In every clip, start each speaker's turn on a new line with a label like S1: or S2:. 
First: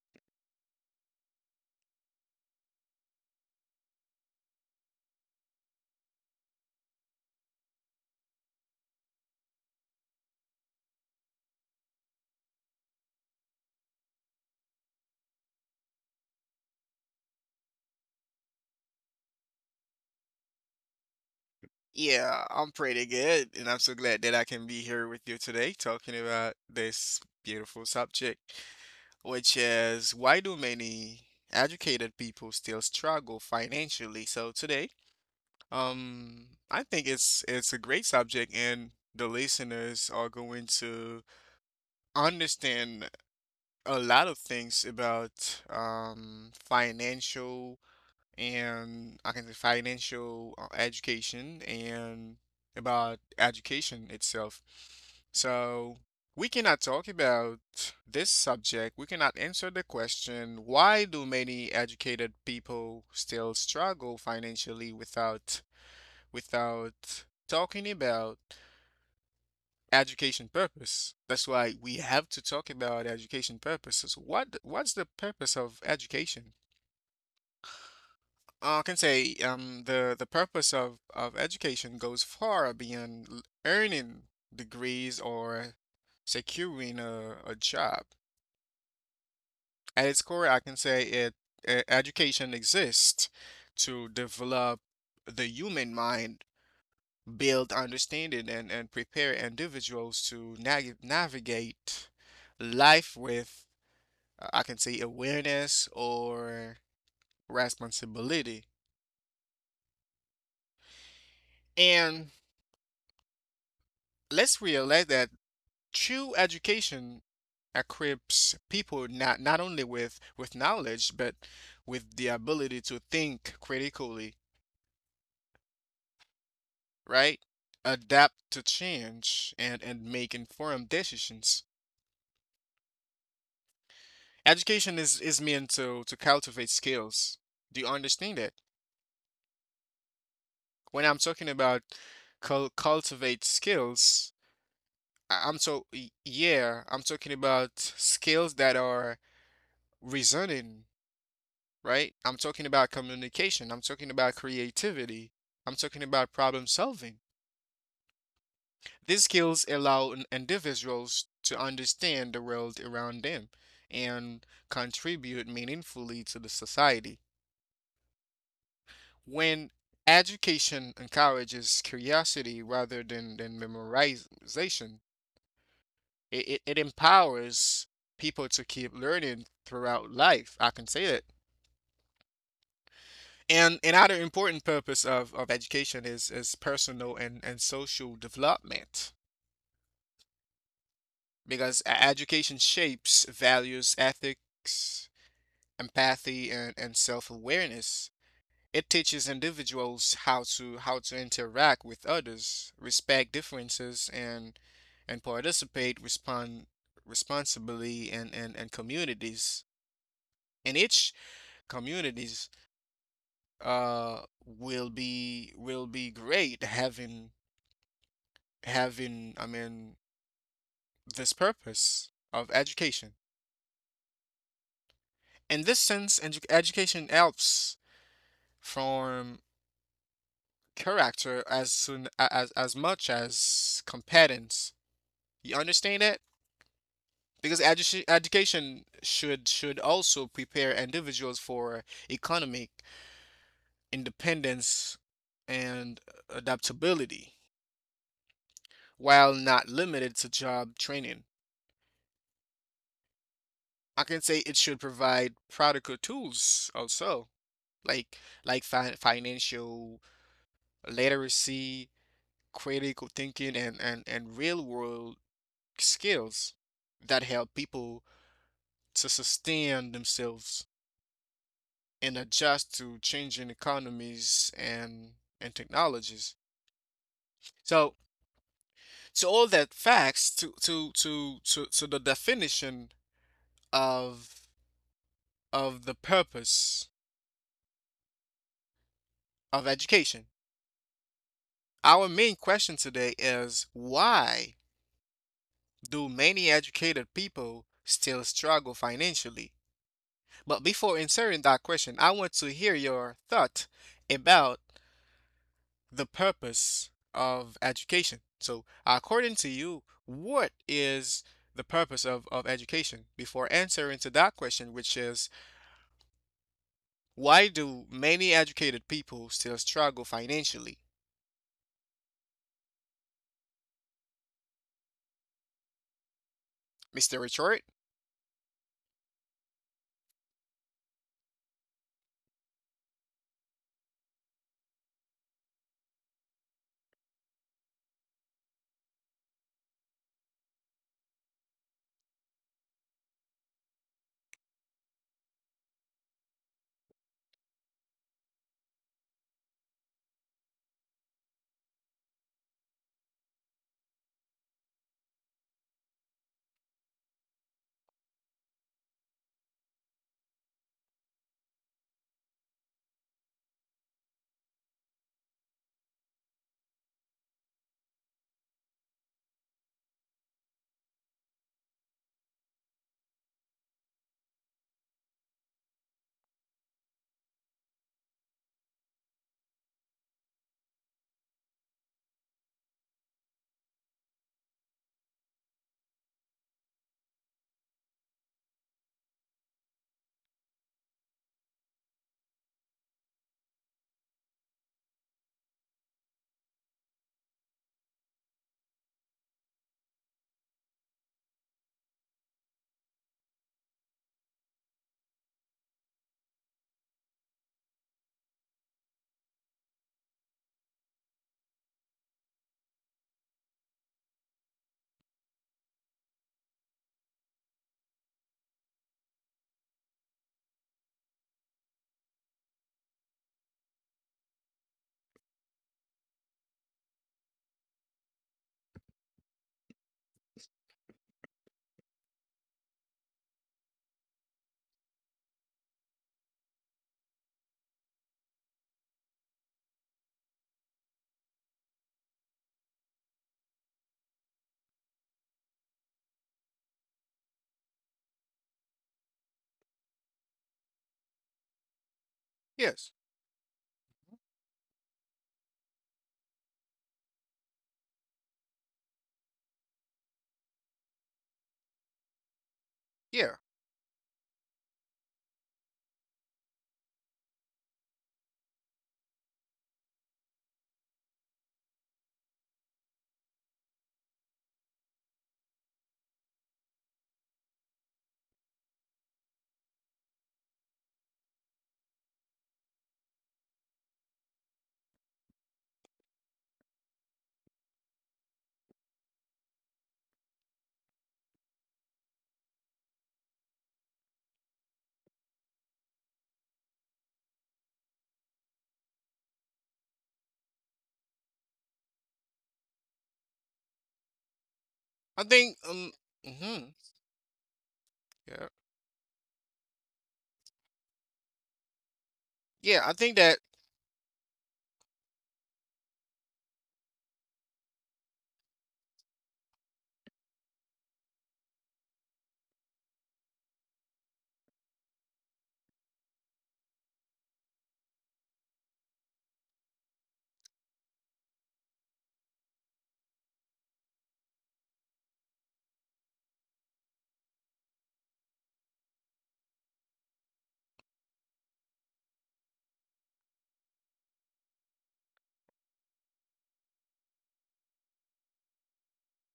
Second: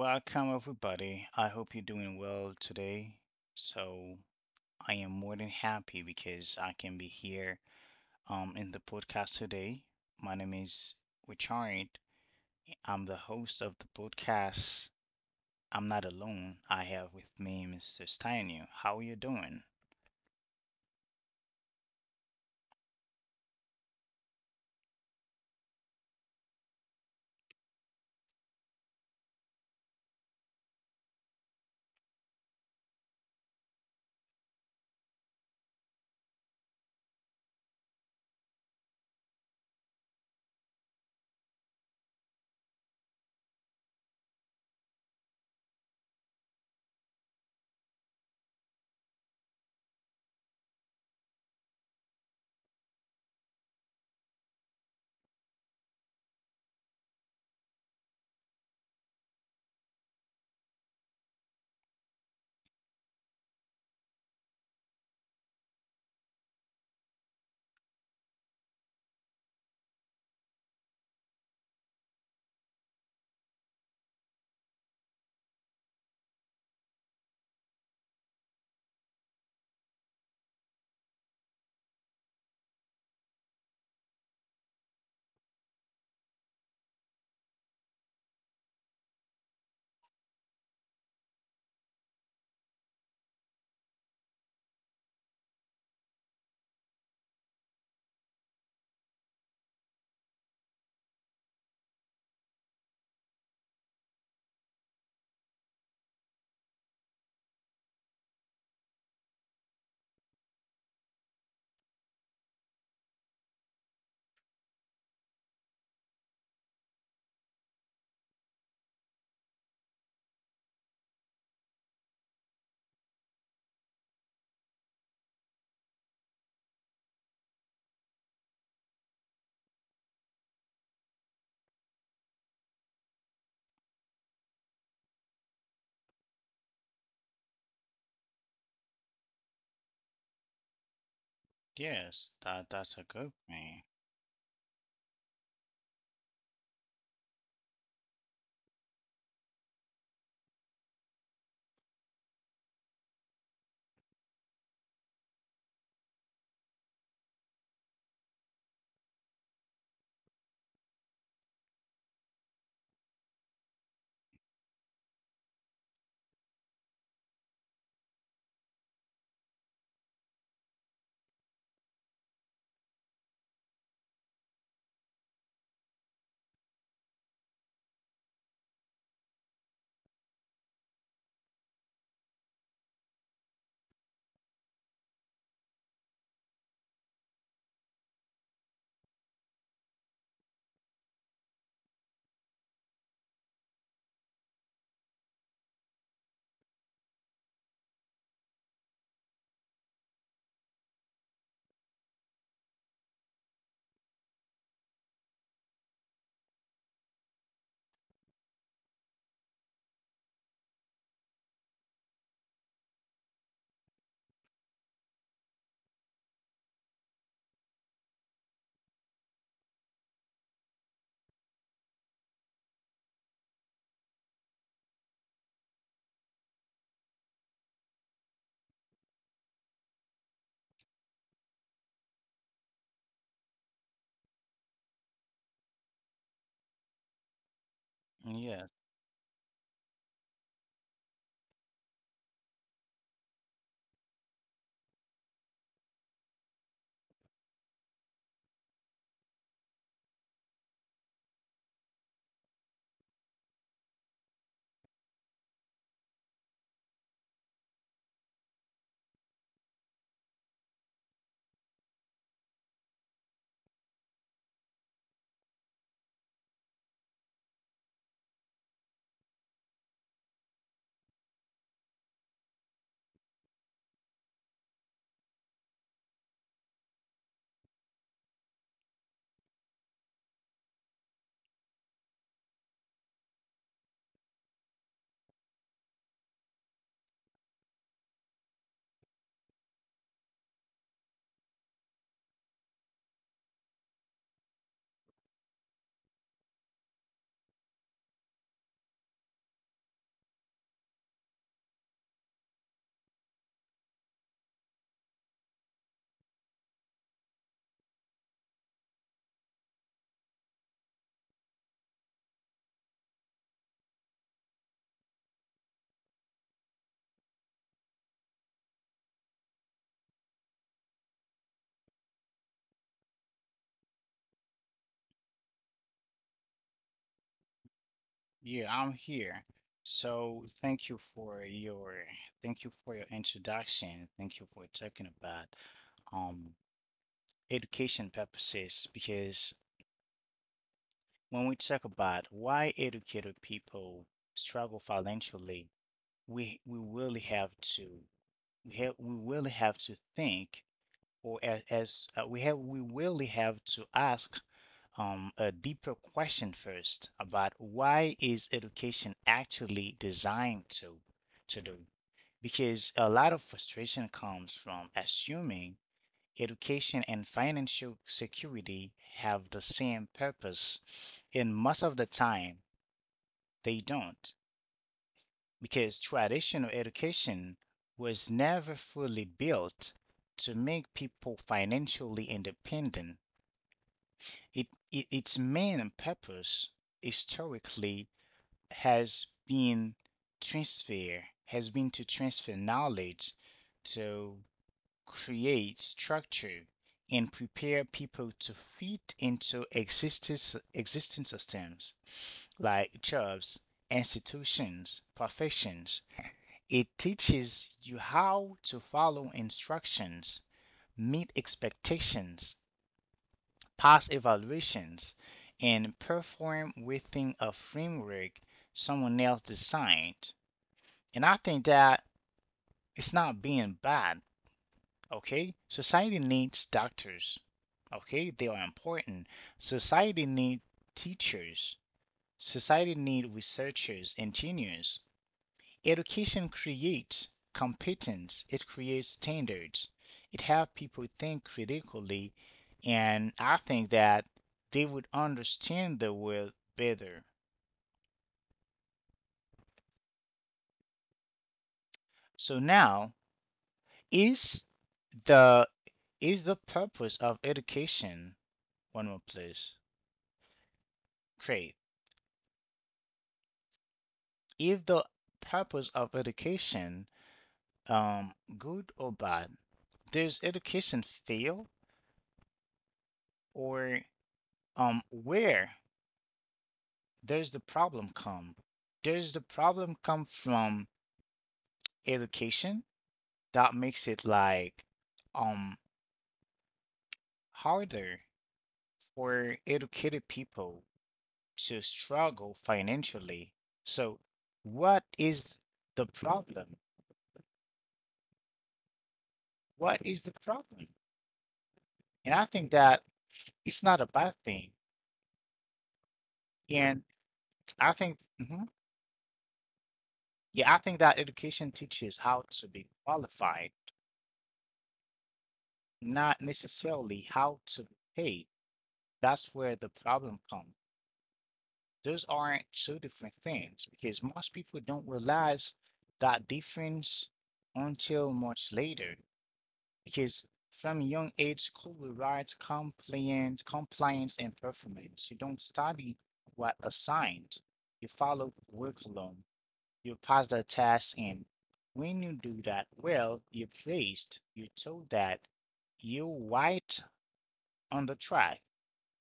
S1: Welcome, everybody. I hope you're doing well today. So, I am more than happy because I can be here in the podcast today. My name is Richard. I'm the host of the podcast. I'm not alone. I have with me Mr. Steinu. How are you doing?
S2: Yeah, I'm pretty good, and I'm so glad that I can be here with you today talking about this beautiful subject, which is, why do many educated people still struggle financially? So today, I think it's a great subject, and the listeners are going to understand a lot of things about financial, and I can say financial education and about education itself. So we cannot talk about this subject. We cannot answer the question, why do many educated people still struggle financially, without talking about education purpose? That's why we have to talk about education purposes. What's the purpose of education? I can say, the purpose of education goes far beyond earning degrees or securing a job. At its core, I can say it, education exists to develop the human mind, build understanding, and prepare individuals to nag navigate life with, I can say, awareness or responsibility. And let's realize that true education equips people not, not only with knowledge, but with the ability to think critically, right, adapt to change, and make informed decisions. Education is meant to cultivate skills. Do you understand that when I'm talking about
S1: Yes, that, that's a good
S2: cultivate
S1: thing.
S2: skills? I- I'm so y- yeah I'm talking about skills that are reasoning, right? I'm talking about communication. I'm talking about creativity. I'm talking about problem solving. These skills allow individuals to understand the world around them and contribute meaningfully to the society. When education encourages curiosity rather than memorization, it empowers people to keep learning throughout life. I can say that. And another important purpose of education is personal and social development, because education shapes values, ethics, empathy, and self awareness. It teaches individuals how to interact with others, respect differences, and participate respond responsibly in communities. And each communities uh will be great having having, I mean, this purpose of education. In this sense, education helps form character as soon as much as competence. You understand that? Because
S1: Yes,
S2: education should also prepare individuals for economic independence and adaptability, while not limited to job training. I can say it should provide practical tools also, like like fi financial literacy, critical thinking, and real world skills that help people to sustain themselves and adjust to changing economies and technologies. So so all that facts to to the definition of of the purpose of education. Our main question today is, why do many educated people still struggle financially? But before answering that question, I want to hear your thought about the purpose of education. So, according to you, what is the purpose of education? Before answering to that question, which is, why do many educated people still struggle financially? Mr. Richard?
S1: yeah, I'm here. So thank you for your introduction. Thank you for talking about um education purposes because when we talk about why educated people struggle financially, we we really have to we really have to think or as we really have to ask a deeper question first about why is education actually designed to do, because a lot of frustration comes from assuming education and financial security have the same purpose, and most of the time they don't, because traditional education was never fully built to make people financially independent. Its main purpose historically has been has been to transfer knowledge, to create structure, and prepare people to fit into existing systems like jobs, institutions, professions. It teaches you how to follow instructions, meet expectations, pass evaluations, and perform within a framework someone else designed. And I think that it's not being bad. Okay, society needs doctors. Okay, they are important. Society need teachers. Society need researchers, engineers. Education creates competence. It creates standards. It have people think critically, and I think that they would understand the world better. So
S2: Yes.
S1: now, is the is the purpose of education one more place? Great.
S2: Yeah.
S1: If the purpose of education, um good or bad, does education fail, or where does the problem come does the problem come from education that makes it like um harder for educated people to struggle financially? So what is the problem what is the problem? And
S2: I
S1: I think
S2: think
S1: that it's
S2: hmm
S1: not a bad thing.
S2: yeah.
S1: And I think,
S2: Yeah, I
S1: yeah, I
S2: think
S1: think
S2: that.
S1: that education teaches how to be qualified, not necessarily how to be paid. That's where the problem comes. Those aren't two different things because most people don't realize that difference until much later. Because from a young age, school rewards compliance, and performance. You don't study what assigned. You follow curriculum, you pass the test, and when you do that well, you're praised. You're told that you're right on the track.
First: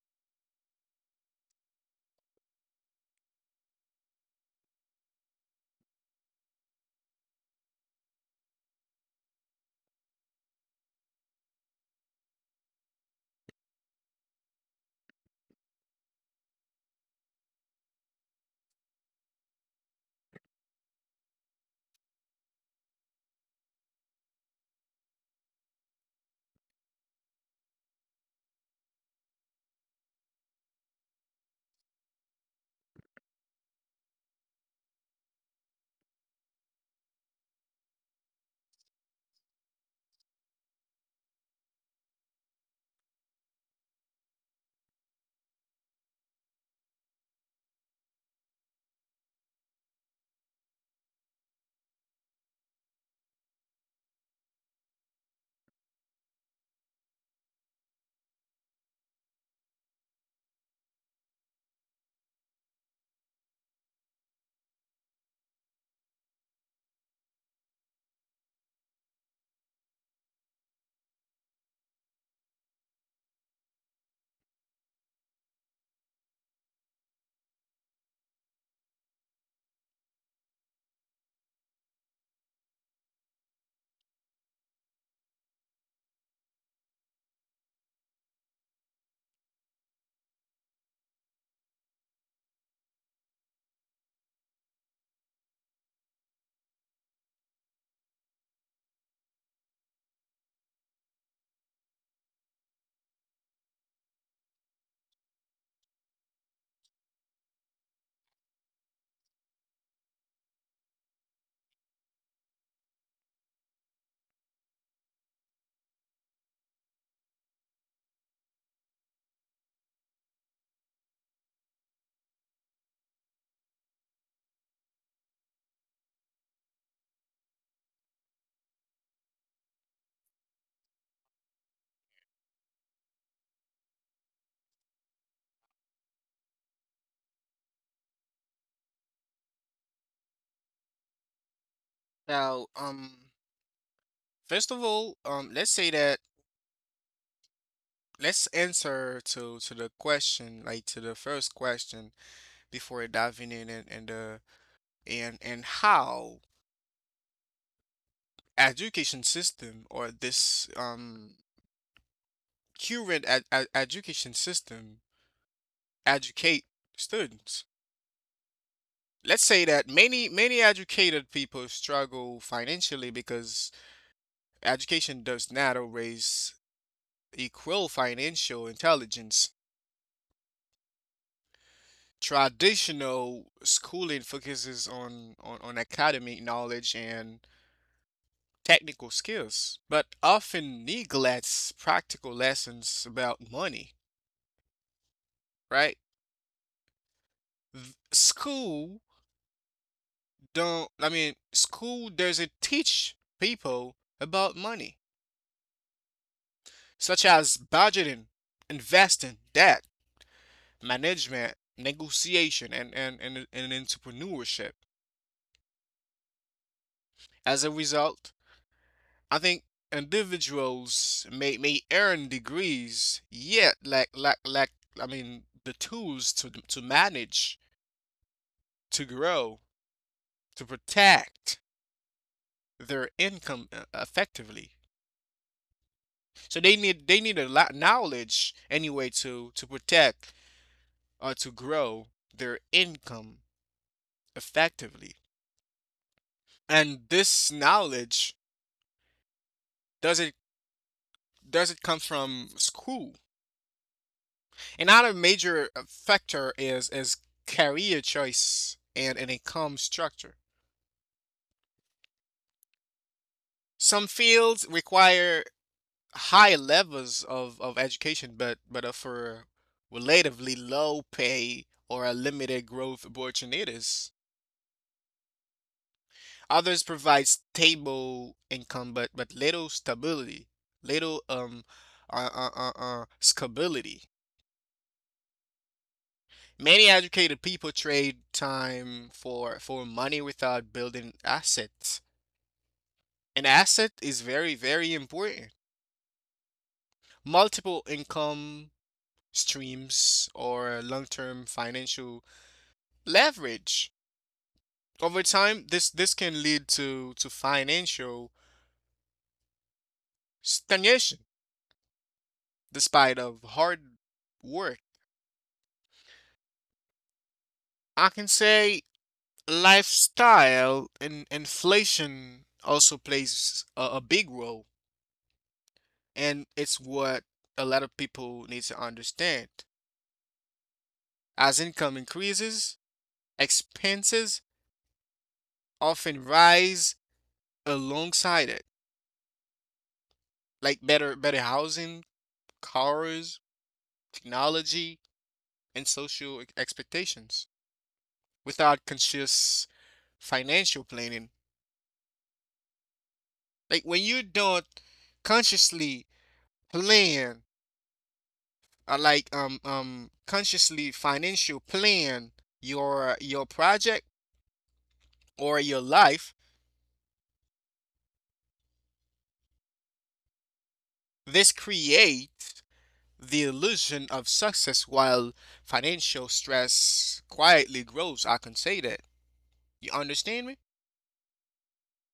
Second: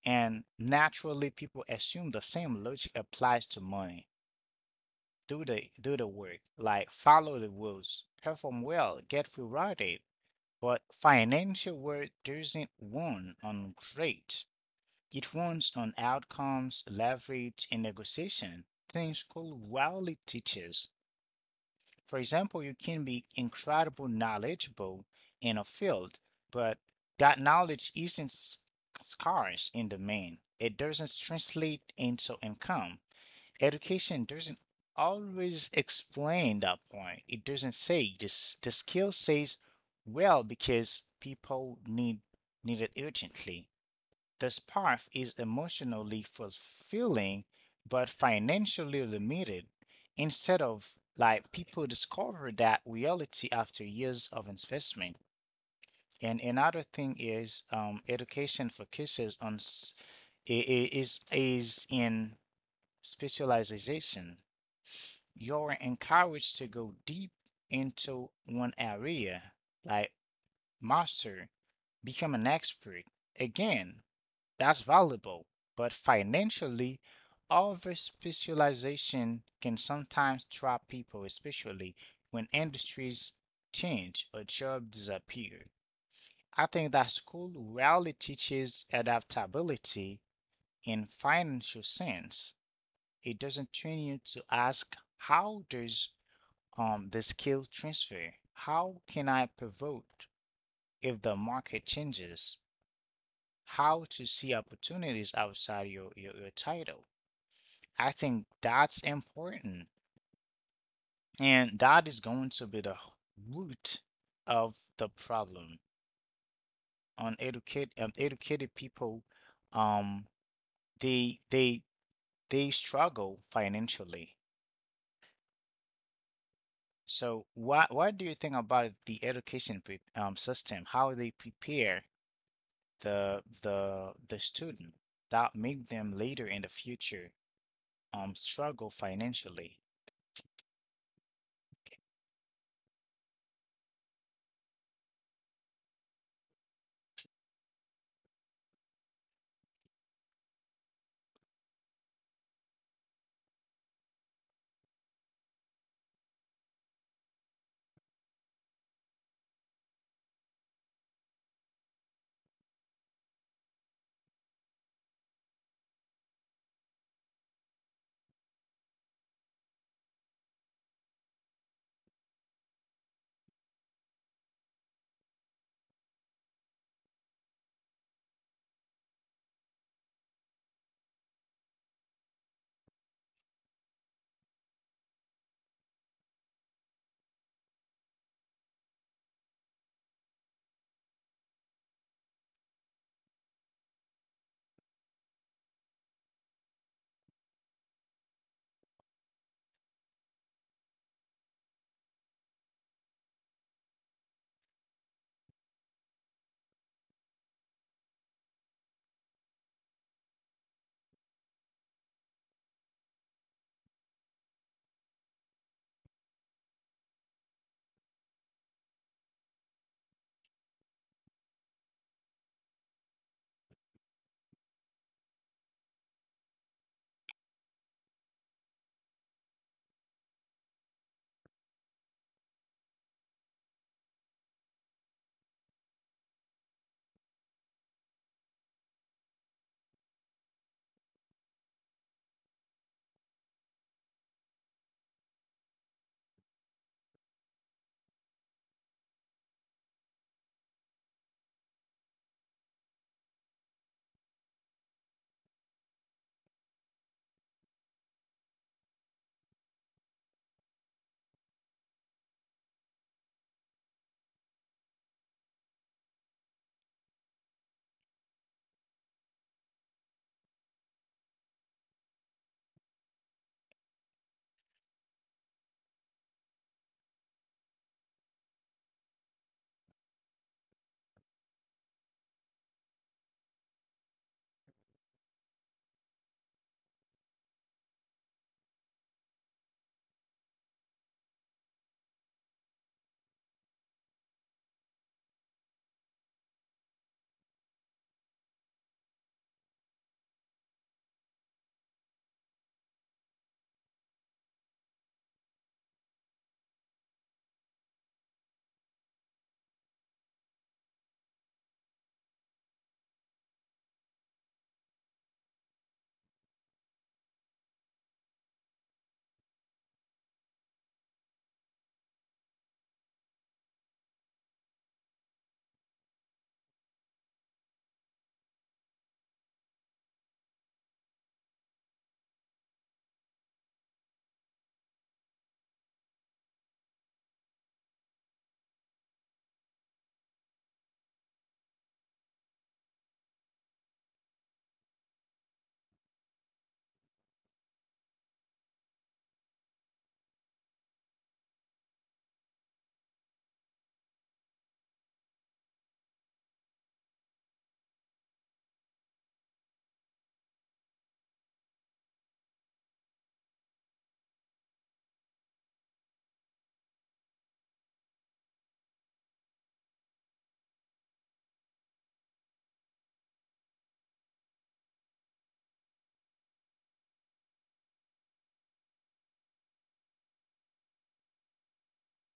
S1: And naturally, people assume the same logic applies to money. Do the work, like follow the rules, perform well, get rewarded. But financial work doesn't run on grade. It runs on outcomes, leverage, and negotiation. Things school rarely teaches. For example, you can be incredibly knowledgeable in a field, but that knowledge isn't scarce in the main. It doesn't translate into income. Education doesn't always explain that point. It doesn't say this. The skill says, well, because people need it urgently. This path is emotionally fulfilling but financially limited. Instead, of like, people discover that reality after years of investment. And another thing is, education focuses on s- I- is in specialization. You're encouraged to go deep into one area, like master, become an expert. Again, that's valuable, but financially, over specialization can sometimes trap people, especially when industries change or jobs disappear. I think that school rarely teaches adaptability in financial sense. It doesn't train you to ask, how does the skill transfer? How can I pivot if the market changes? How to see opportunities outside your title? I think that's important. And that is going to be the root of the problem. Uneducated, educate Educated people, um, they they they struggle financially. So what do you think about the education pre system? How they prepare the student that make them later in the future struggle financially?
S2: Now, first of all, let's say that, let's answer to the question, like to the first question, before diving in and how education system, or this current education system, educate students. Let's say that many educated people struggle financially because education does not always equal financial intelligence. Traditional schooling focuses on academic knowledge and technical skills, but often neglects practical lessons about money, right? School don't, I mean, school doesn't teach people about money, such as budgeting, investing, debt management, negotiation, and entrepreneurship. As a result, I think individuals may earn degrees, yet lack, lack, lack, I mean, the tools to manage, to grow, to protect their income effectively. So they need, they need a lot of knowledge anyway to protect or to grow their income effectively. And this knowledge, does it come from school? Another major factor is career choice and an income structure. Some fields require high levels of education, but are for relatively low pay or a limited growth opportunities. Others provide stable income, but little stability, little uh, uh, uh, stability. Many educated people trade time for money without building assets. An asset is very, very important. Multiple income streams or long-term financial leverage. Over time, this can lead to financial stagnation despite of hard work. I can say lifestyle and inflation also plays a big role, and it's what a lot of people need to understand. As income increases, expenses often rise alongside it, like better housing, cars, technology, and social expectations. Without conscious financial planning, like when you don't consciously plan, like consciously financial plan your project or your life, this creates the illusion of success while financial stress quietly grows. I can say that. You understand me?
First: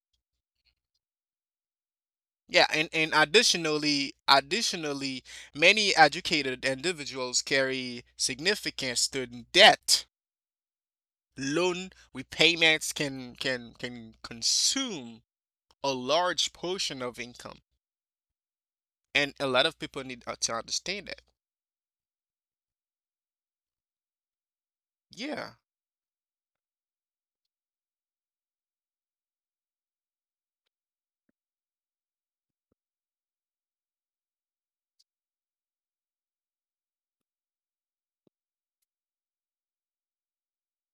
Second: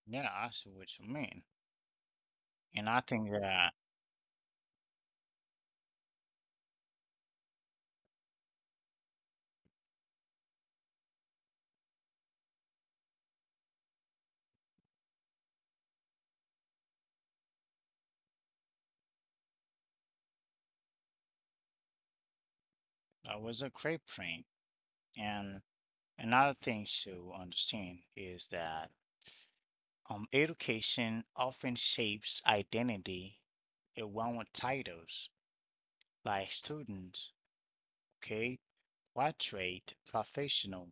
S1: Yeah, I see what you mean.
S2: Yeah,
S1: And I
S2: and
S1: think that
S2: additionally, additionally, many educated individuals carry significant student debt. Loan repayments can consume a large portion of income, and a lot of people need to understand that.
S1: that was a great point.
S2: Yeah,
S1: And another thing to understand is that, education often shapes identity around with titles like student, okay, what trade, professional.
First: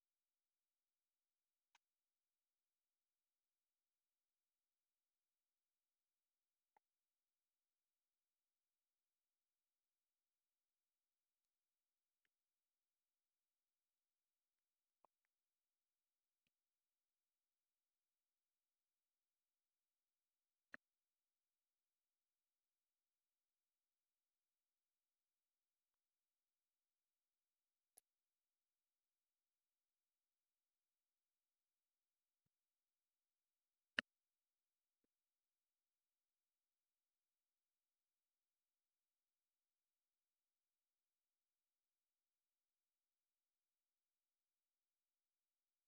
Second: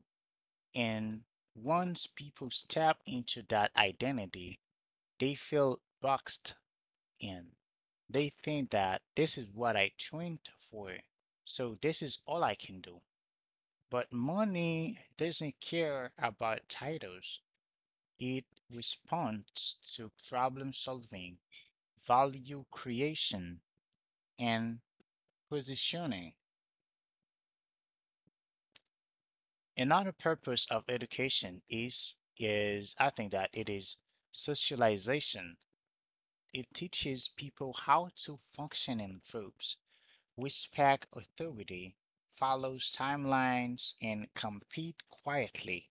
S1: And once people step into that identity, they feel boxed in. They think that this is what I trained for, so this is all I can do. But money doesn't care about titles. It responds to problem solving, value creation, and positioning. Another purpose of education is, I think that it is, socialization. It teaches people how to function in groups, respect authority, follows timelines, and compete quietly.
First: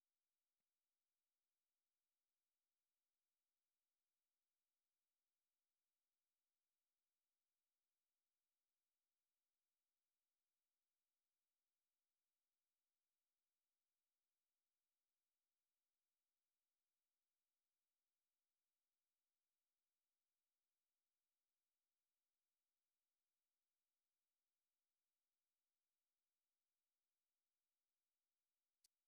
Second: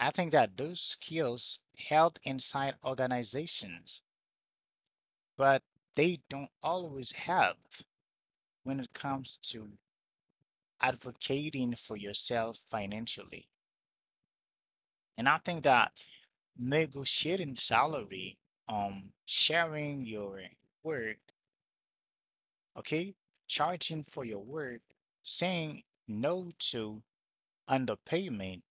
S1: I think that those skills held inside organizations, but they don't always have. When it comes to advocating for yourself financially. And I think that negotiating salary, sharing your work, okay, charging for your work, saying no to underpayment,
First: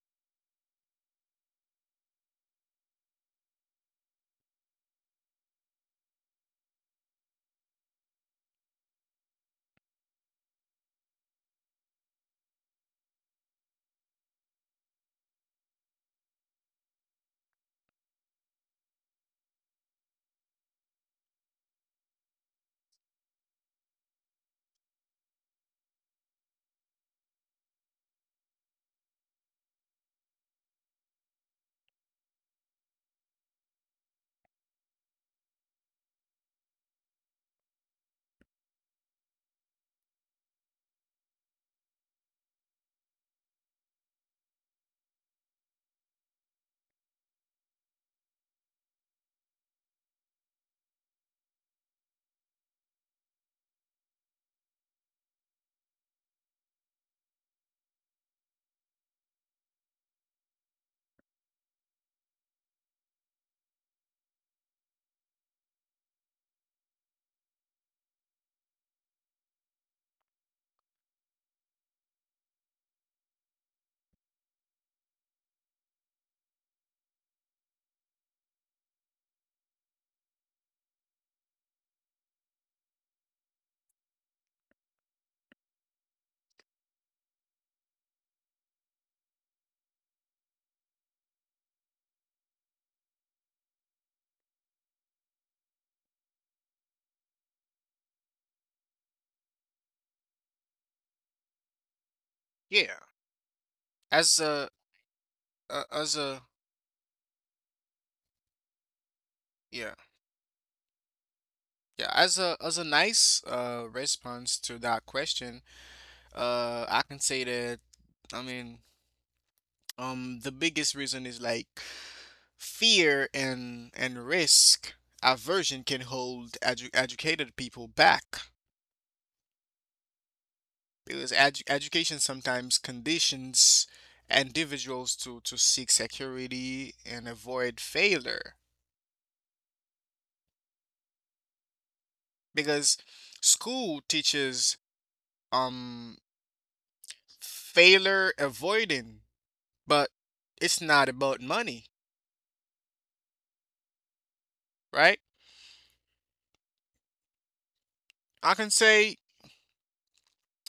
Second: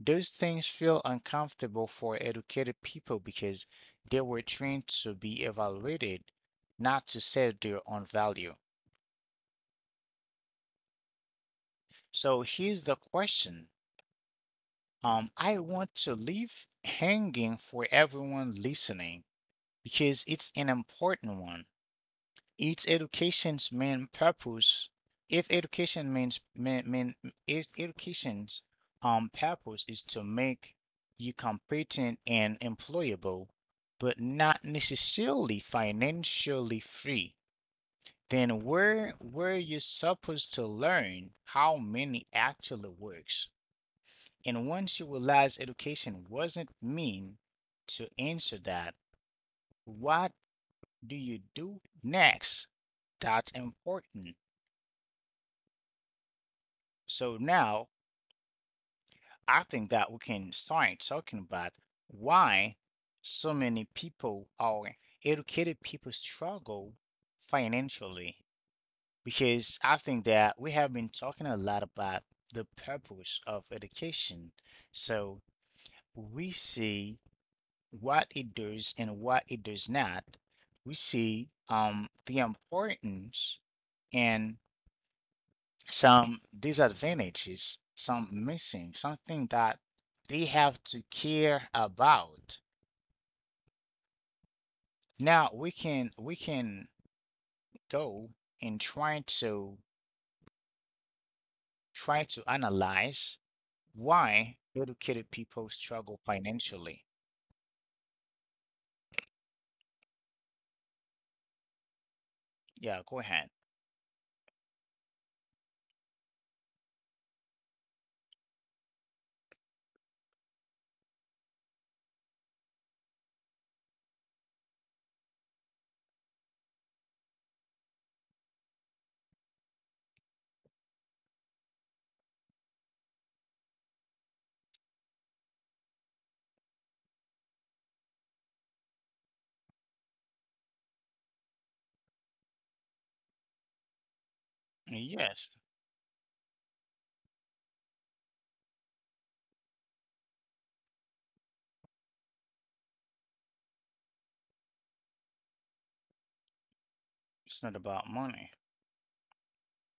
S1: those things feel uncomfortable for educated people because they were trained to be evaluated, not to set their own value. So here's the question. I want to leave hanging for everyone listening because it's an important one. It's education's main purpose. If education means mean ed- education's purpose is to make you competent and employable, but not necessarily financially free, then where you supposed to learn how money actually works? And once you realize education wasn't mean to answer that, what do you do next? That's important. So now, I think that we can start talking about why so many people, or educated people, struggle financially. Because I think that we have been talking a lot about the purpose of education. So we see what it does and what it does not. We see, the importance, and some disadvantages, some missing, something that they have to care about. Now we can go and
S2: yeah.
S1: try to
S2: As a
S1: analyze
S2: as
S1: why
S2: a
S1: educated people struggle financially.
S2: yeah Yeah, as a nice
S1: Yeah,
S2: response
S1: go
S2: to
S1: ahead.
S2: that question, I can say that, I mean, the biggest reason is like fear and risk aversion can hold educated people back, because education sometimes conditions individuals to seek security and avoid failure, because school teaches um
S1: Yes,
S2: failure avoiding, but it's not about money, right?
S1: it's not
S2: I can
S1: about
S2: say
S1: money.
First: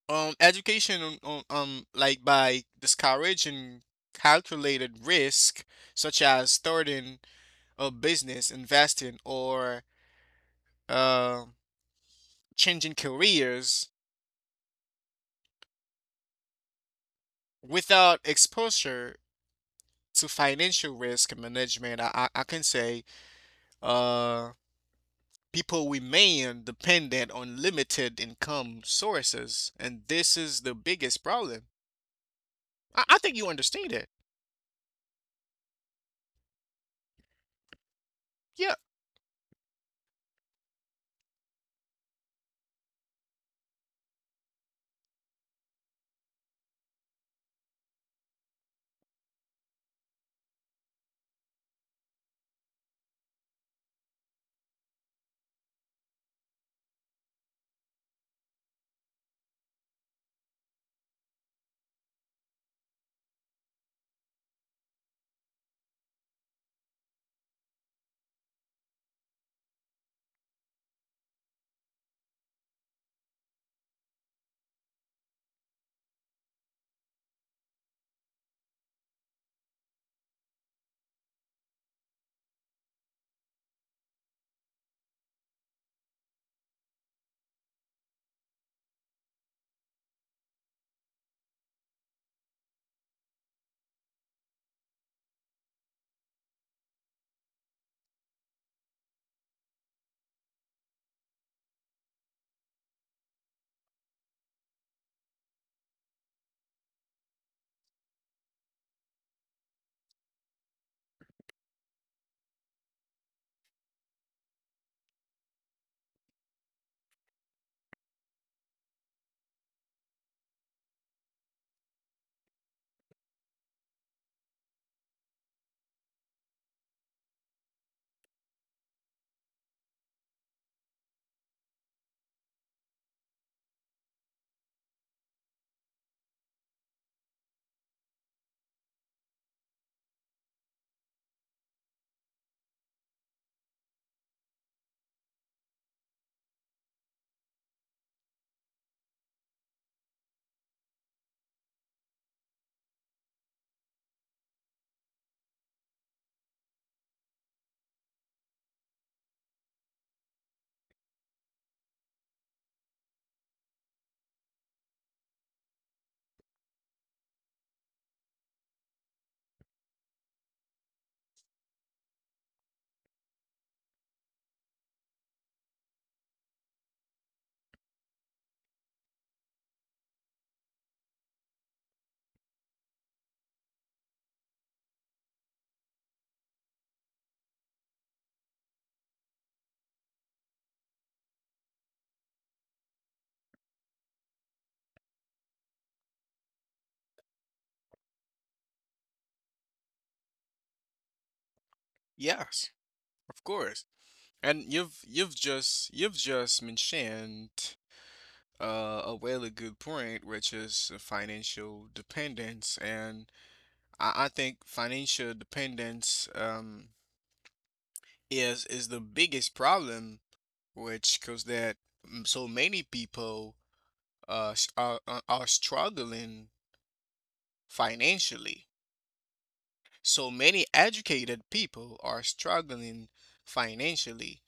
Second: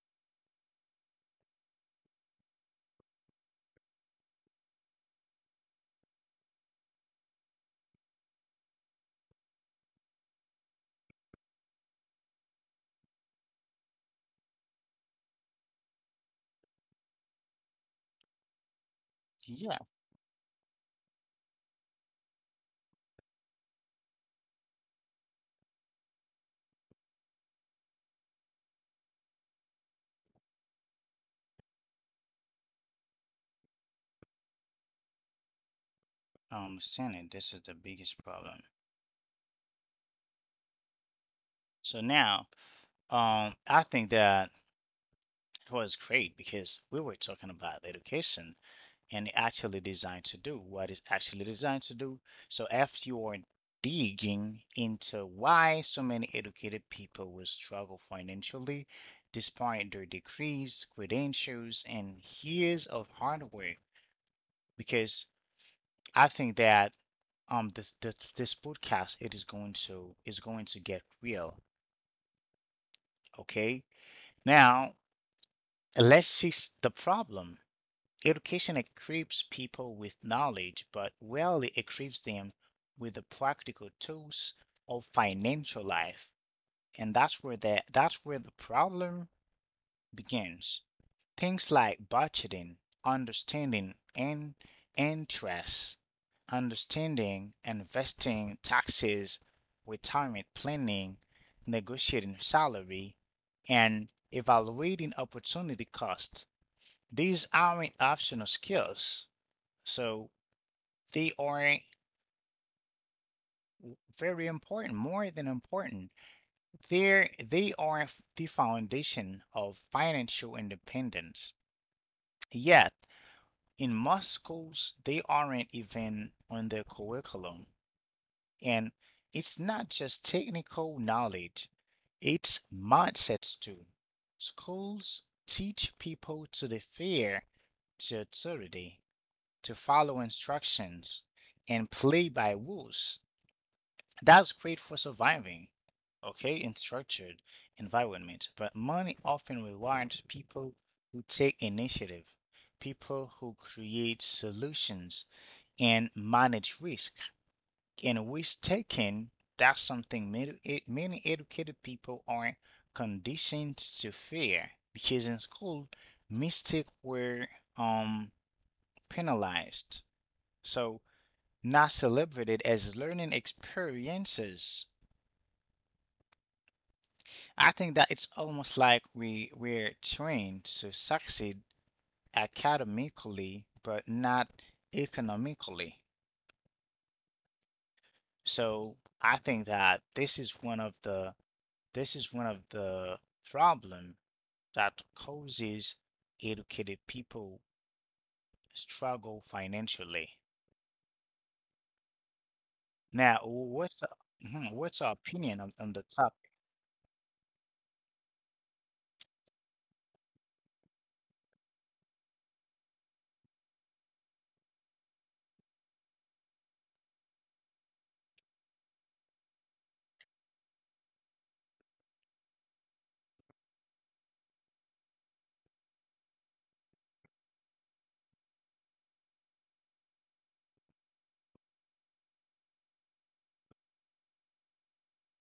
S2: education on like by discouraging calculated risk, such as starting a business, investing, or uh, changing careers without exposure
S1: Yeah,
S2: to financial risk management. I can say uh people remain dependent on limited income sources, and this is the biggest problem. I think you understand it.
S1: I understand it. This is the biggest problem.
S2: Yeah,
S1: So now, I think that it was great because we were talking about education and it actually designed to do what it's actually designed to do. So after you are digging into why so many educated people will struggle financially despite their degrees, credentials, and years of hardware, because I think that, this podcast, it is going to get real. Okay. Now, let's see the problem. Education equips people with knowledge, but rarely equips them with the practical tools of financial life. And that's where the problem begins. Things like budgeting, understanding and interest, understanding, investing, taxes, retirement planning, negotiating salary, and evaluating opportunity cost, these aren't optional skills, so they are very important, more than important. They are the foundation of financial independence. Yet, in most schools, they aren't even on the curriculum. And it's not just technical knowledge, it's mindsets too. Schools teach people to the fear, to authority, to follow instructions and play by rules. That's great for surviving, okay, in structured environment. But money often rewards people who take initiative, people who create solutions and manage risk. And risk taking, that's something many educated people are conditioned to fear because in school, mistakes were, um, penalized. So, not celebrated as learning experiences. I think that it's almost like we're trained to succeed academically but not economically. So I think that this is one of the this is one of the problem that causes educated people struggle financially. Now,
S2: yes, of course.
S1: what's your opinion
S2: And
S1: on, the topic?
S2: you've just mentioned a really good point, which is financial dependence. And I think financial dependence is the biggest problem, which cause that, so many people are struggling financially. So many educated people are struggling financially,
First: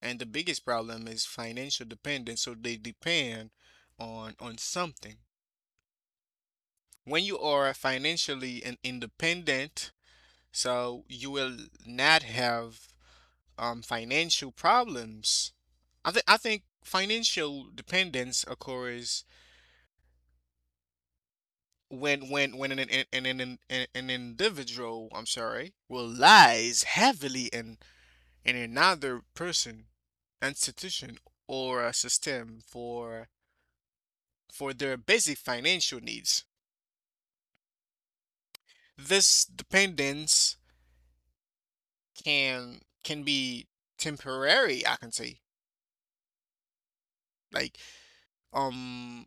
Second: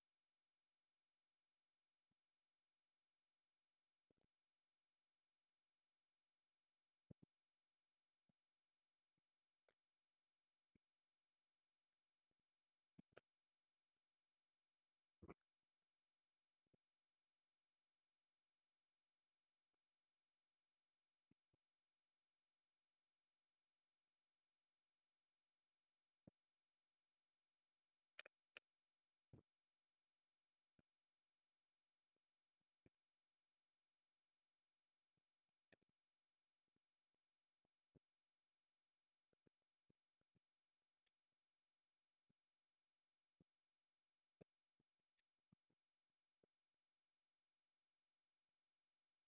S2: and the biggest problem is financial dependence. So they depend on something. When you are financially independent, so you will not have financial problems. I think, I think financial dependence occurs when an individual, I'm sorry, relies heavily in another person, institution, or a system for their basic financial needs. This dependence can be temporary, I can say. Like um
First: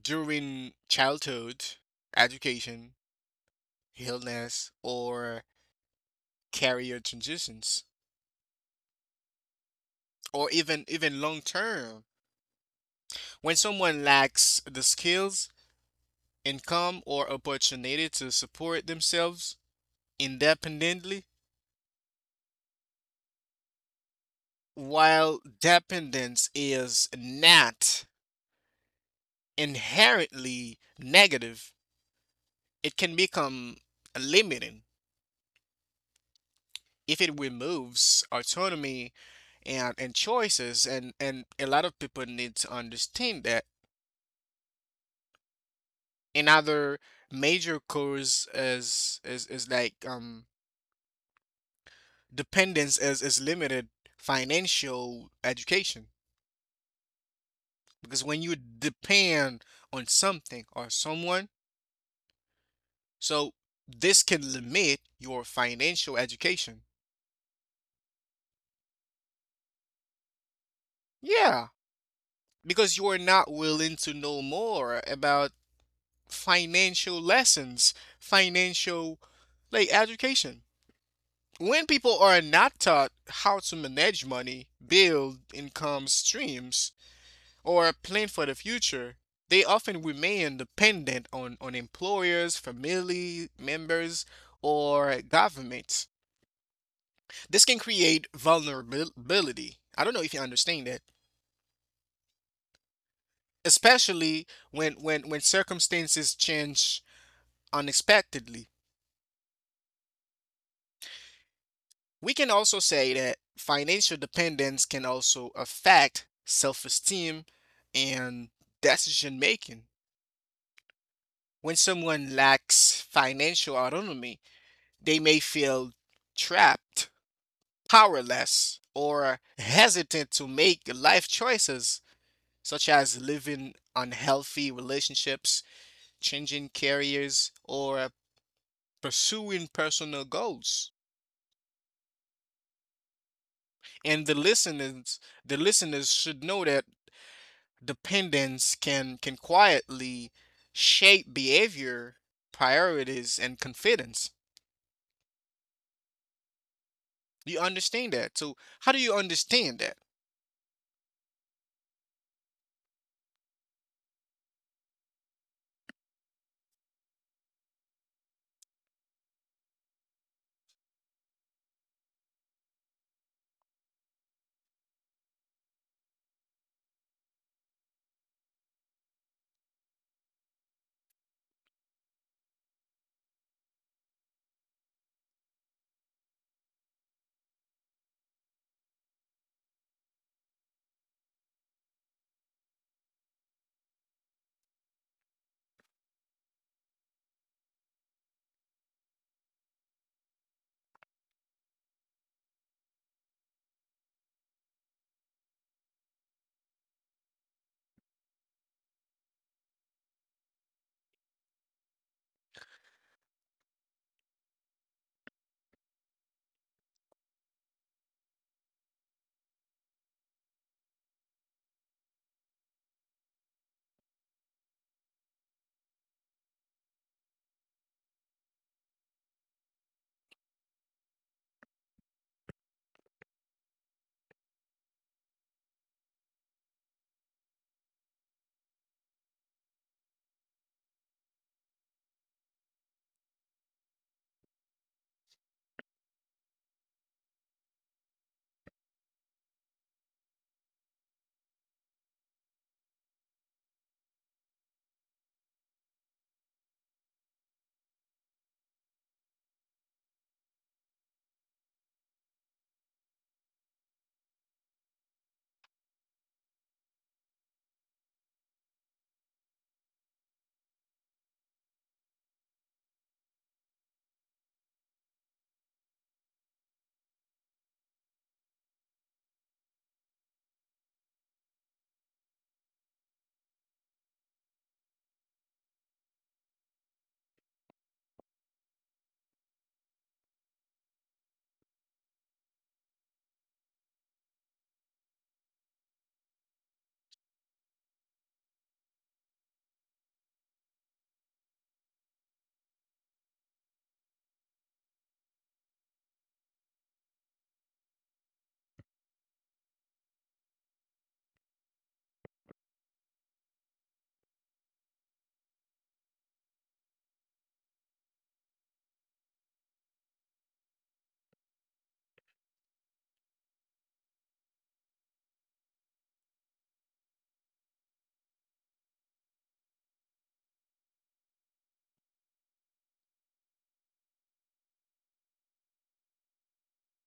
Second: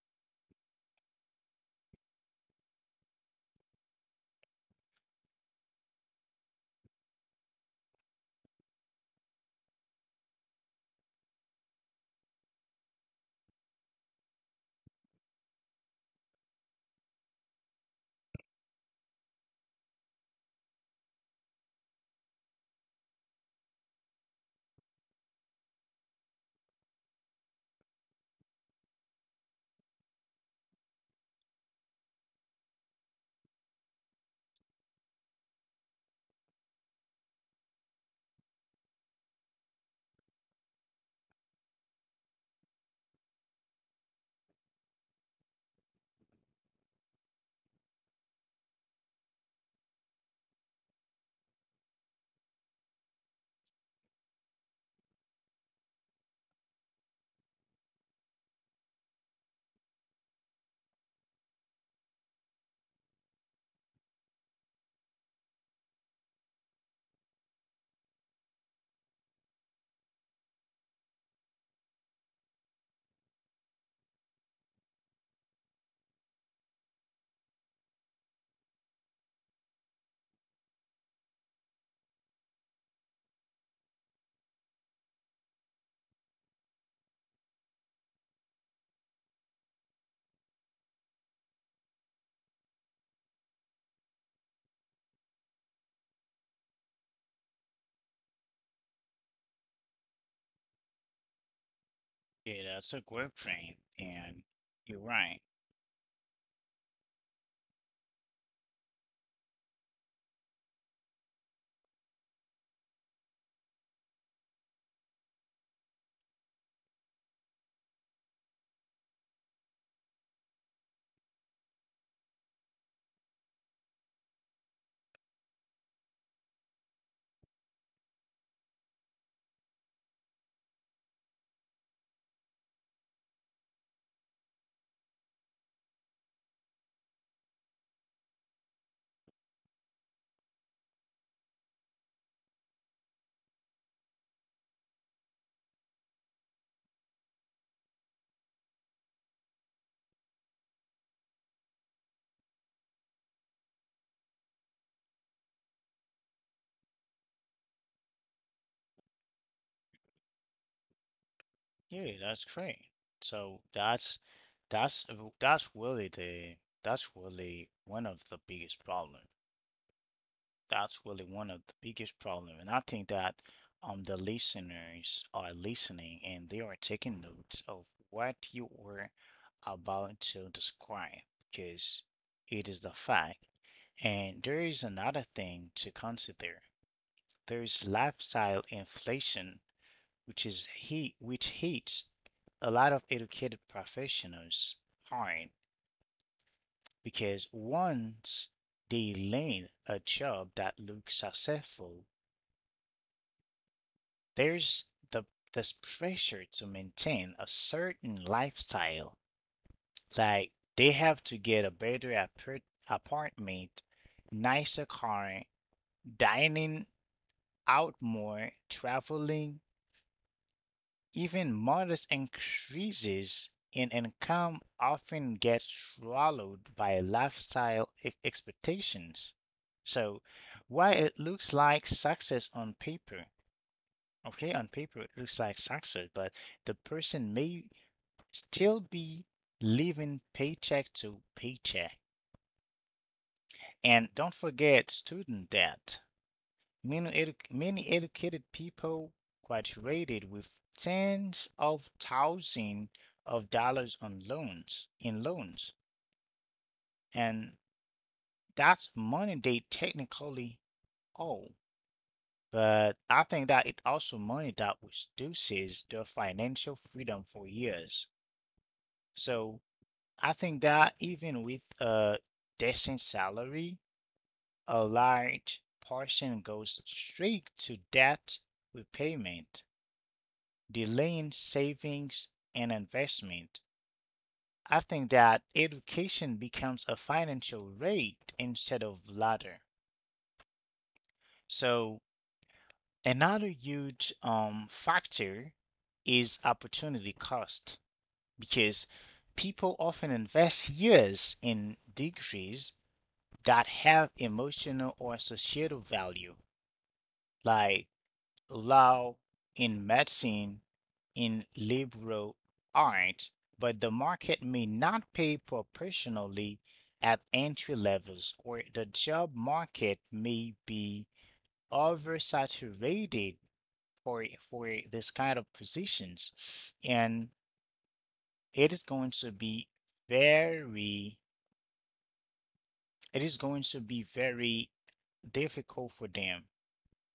S2: during childhood, education, illness, or career transitions, or even even long term. When someone lacks the skills, income, or opportunity to support themselves independently, while dependence is not inherently negative, it can become limiting if it removes autonomy and choices. And a lot of people need to understand that. Another major cause is like dependence is limited financial education. Because when you depend on something or someone, so this can limit your financial education. Yeah. Because you are not willing to know more about financial lessons, financial like education. When people are not taught how to manage money, build income streams, or plan for the future, they often remain dependent on employers, family members, or governments. This can create vulnerability. I don't know if you understand that,
S1: Yeah, that's a great point, and
S2: especially when
S1: you're right.
S2: circumstances change unexpectedly. We can also say that financial dependence can also affect self esteem and decision making. When someone lacks financial autonomy, they may feel trapped, powerless, or hesitant to make life choices, such as living unhealthy relationships, changing careers, or pursuing personal goals. And the listeners, the listeners should know that dependence can quietly shape behavior, priorities, and confidence. Do you understand that? So how do you understand that?
S1: Yeah, that's great. So that's that's really the that's really one of the biggest problem. That's really one of the biggest problem, and I think that, the listeners are listening and they are taking notes of what you were about to describe because it is the fact. And there is another thing to consider. There is lifestyle inflation, which hits a lot of educated professionals hard because once they land a job that looks successful, there's the this pressure to maintain a certain lifestyle. Like they have to get a better apartment, nicer car, dining out more, traveling. Even modest increases in income often get swallowed by lifestyle expectations. So, while it looks like success on paper, okay, on paper it looks like success, but the person may still be living paycheck to paycheck. And don't forget student debt. Many educated people graduated with tens of thousands of dollars on loans in loans, and that's money they technically owe. But I think that it also money that reduces their financial freedom for years. So I think that even with a decent salary, a large portion goes straight to debt repayment, delaying savings and investment. I think that education becomes a financial rate instead of ladder. So another huge factor is opportunity cost because people often invest years in degrees that have emotional or societal value, like law in medicine in liberal art, but the market may not pay proportionally at entry levels, or the job market may be oversaturated for this kind of positions, and it is going to be very it is going to be very difficult for them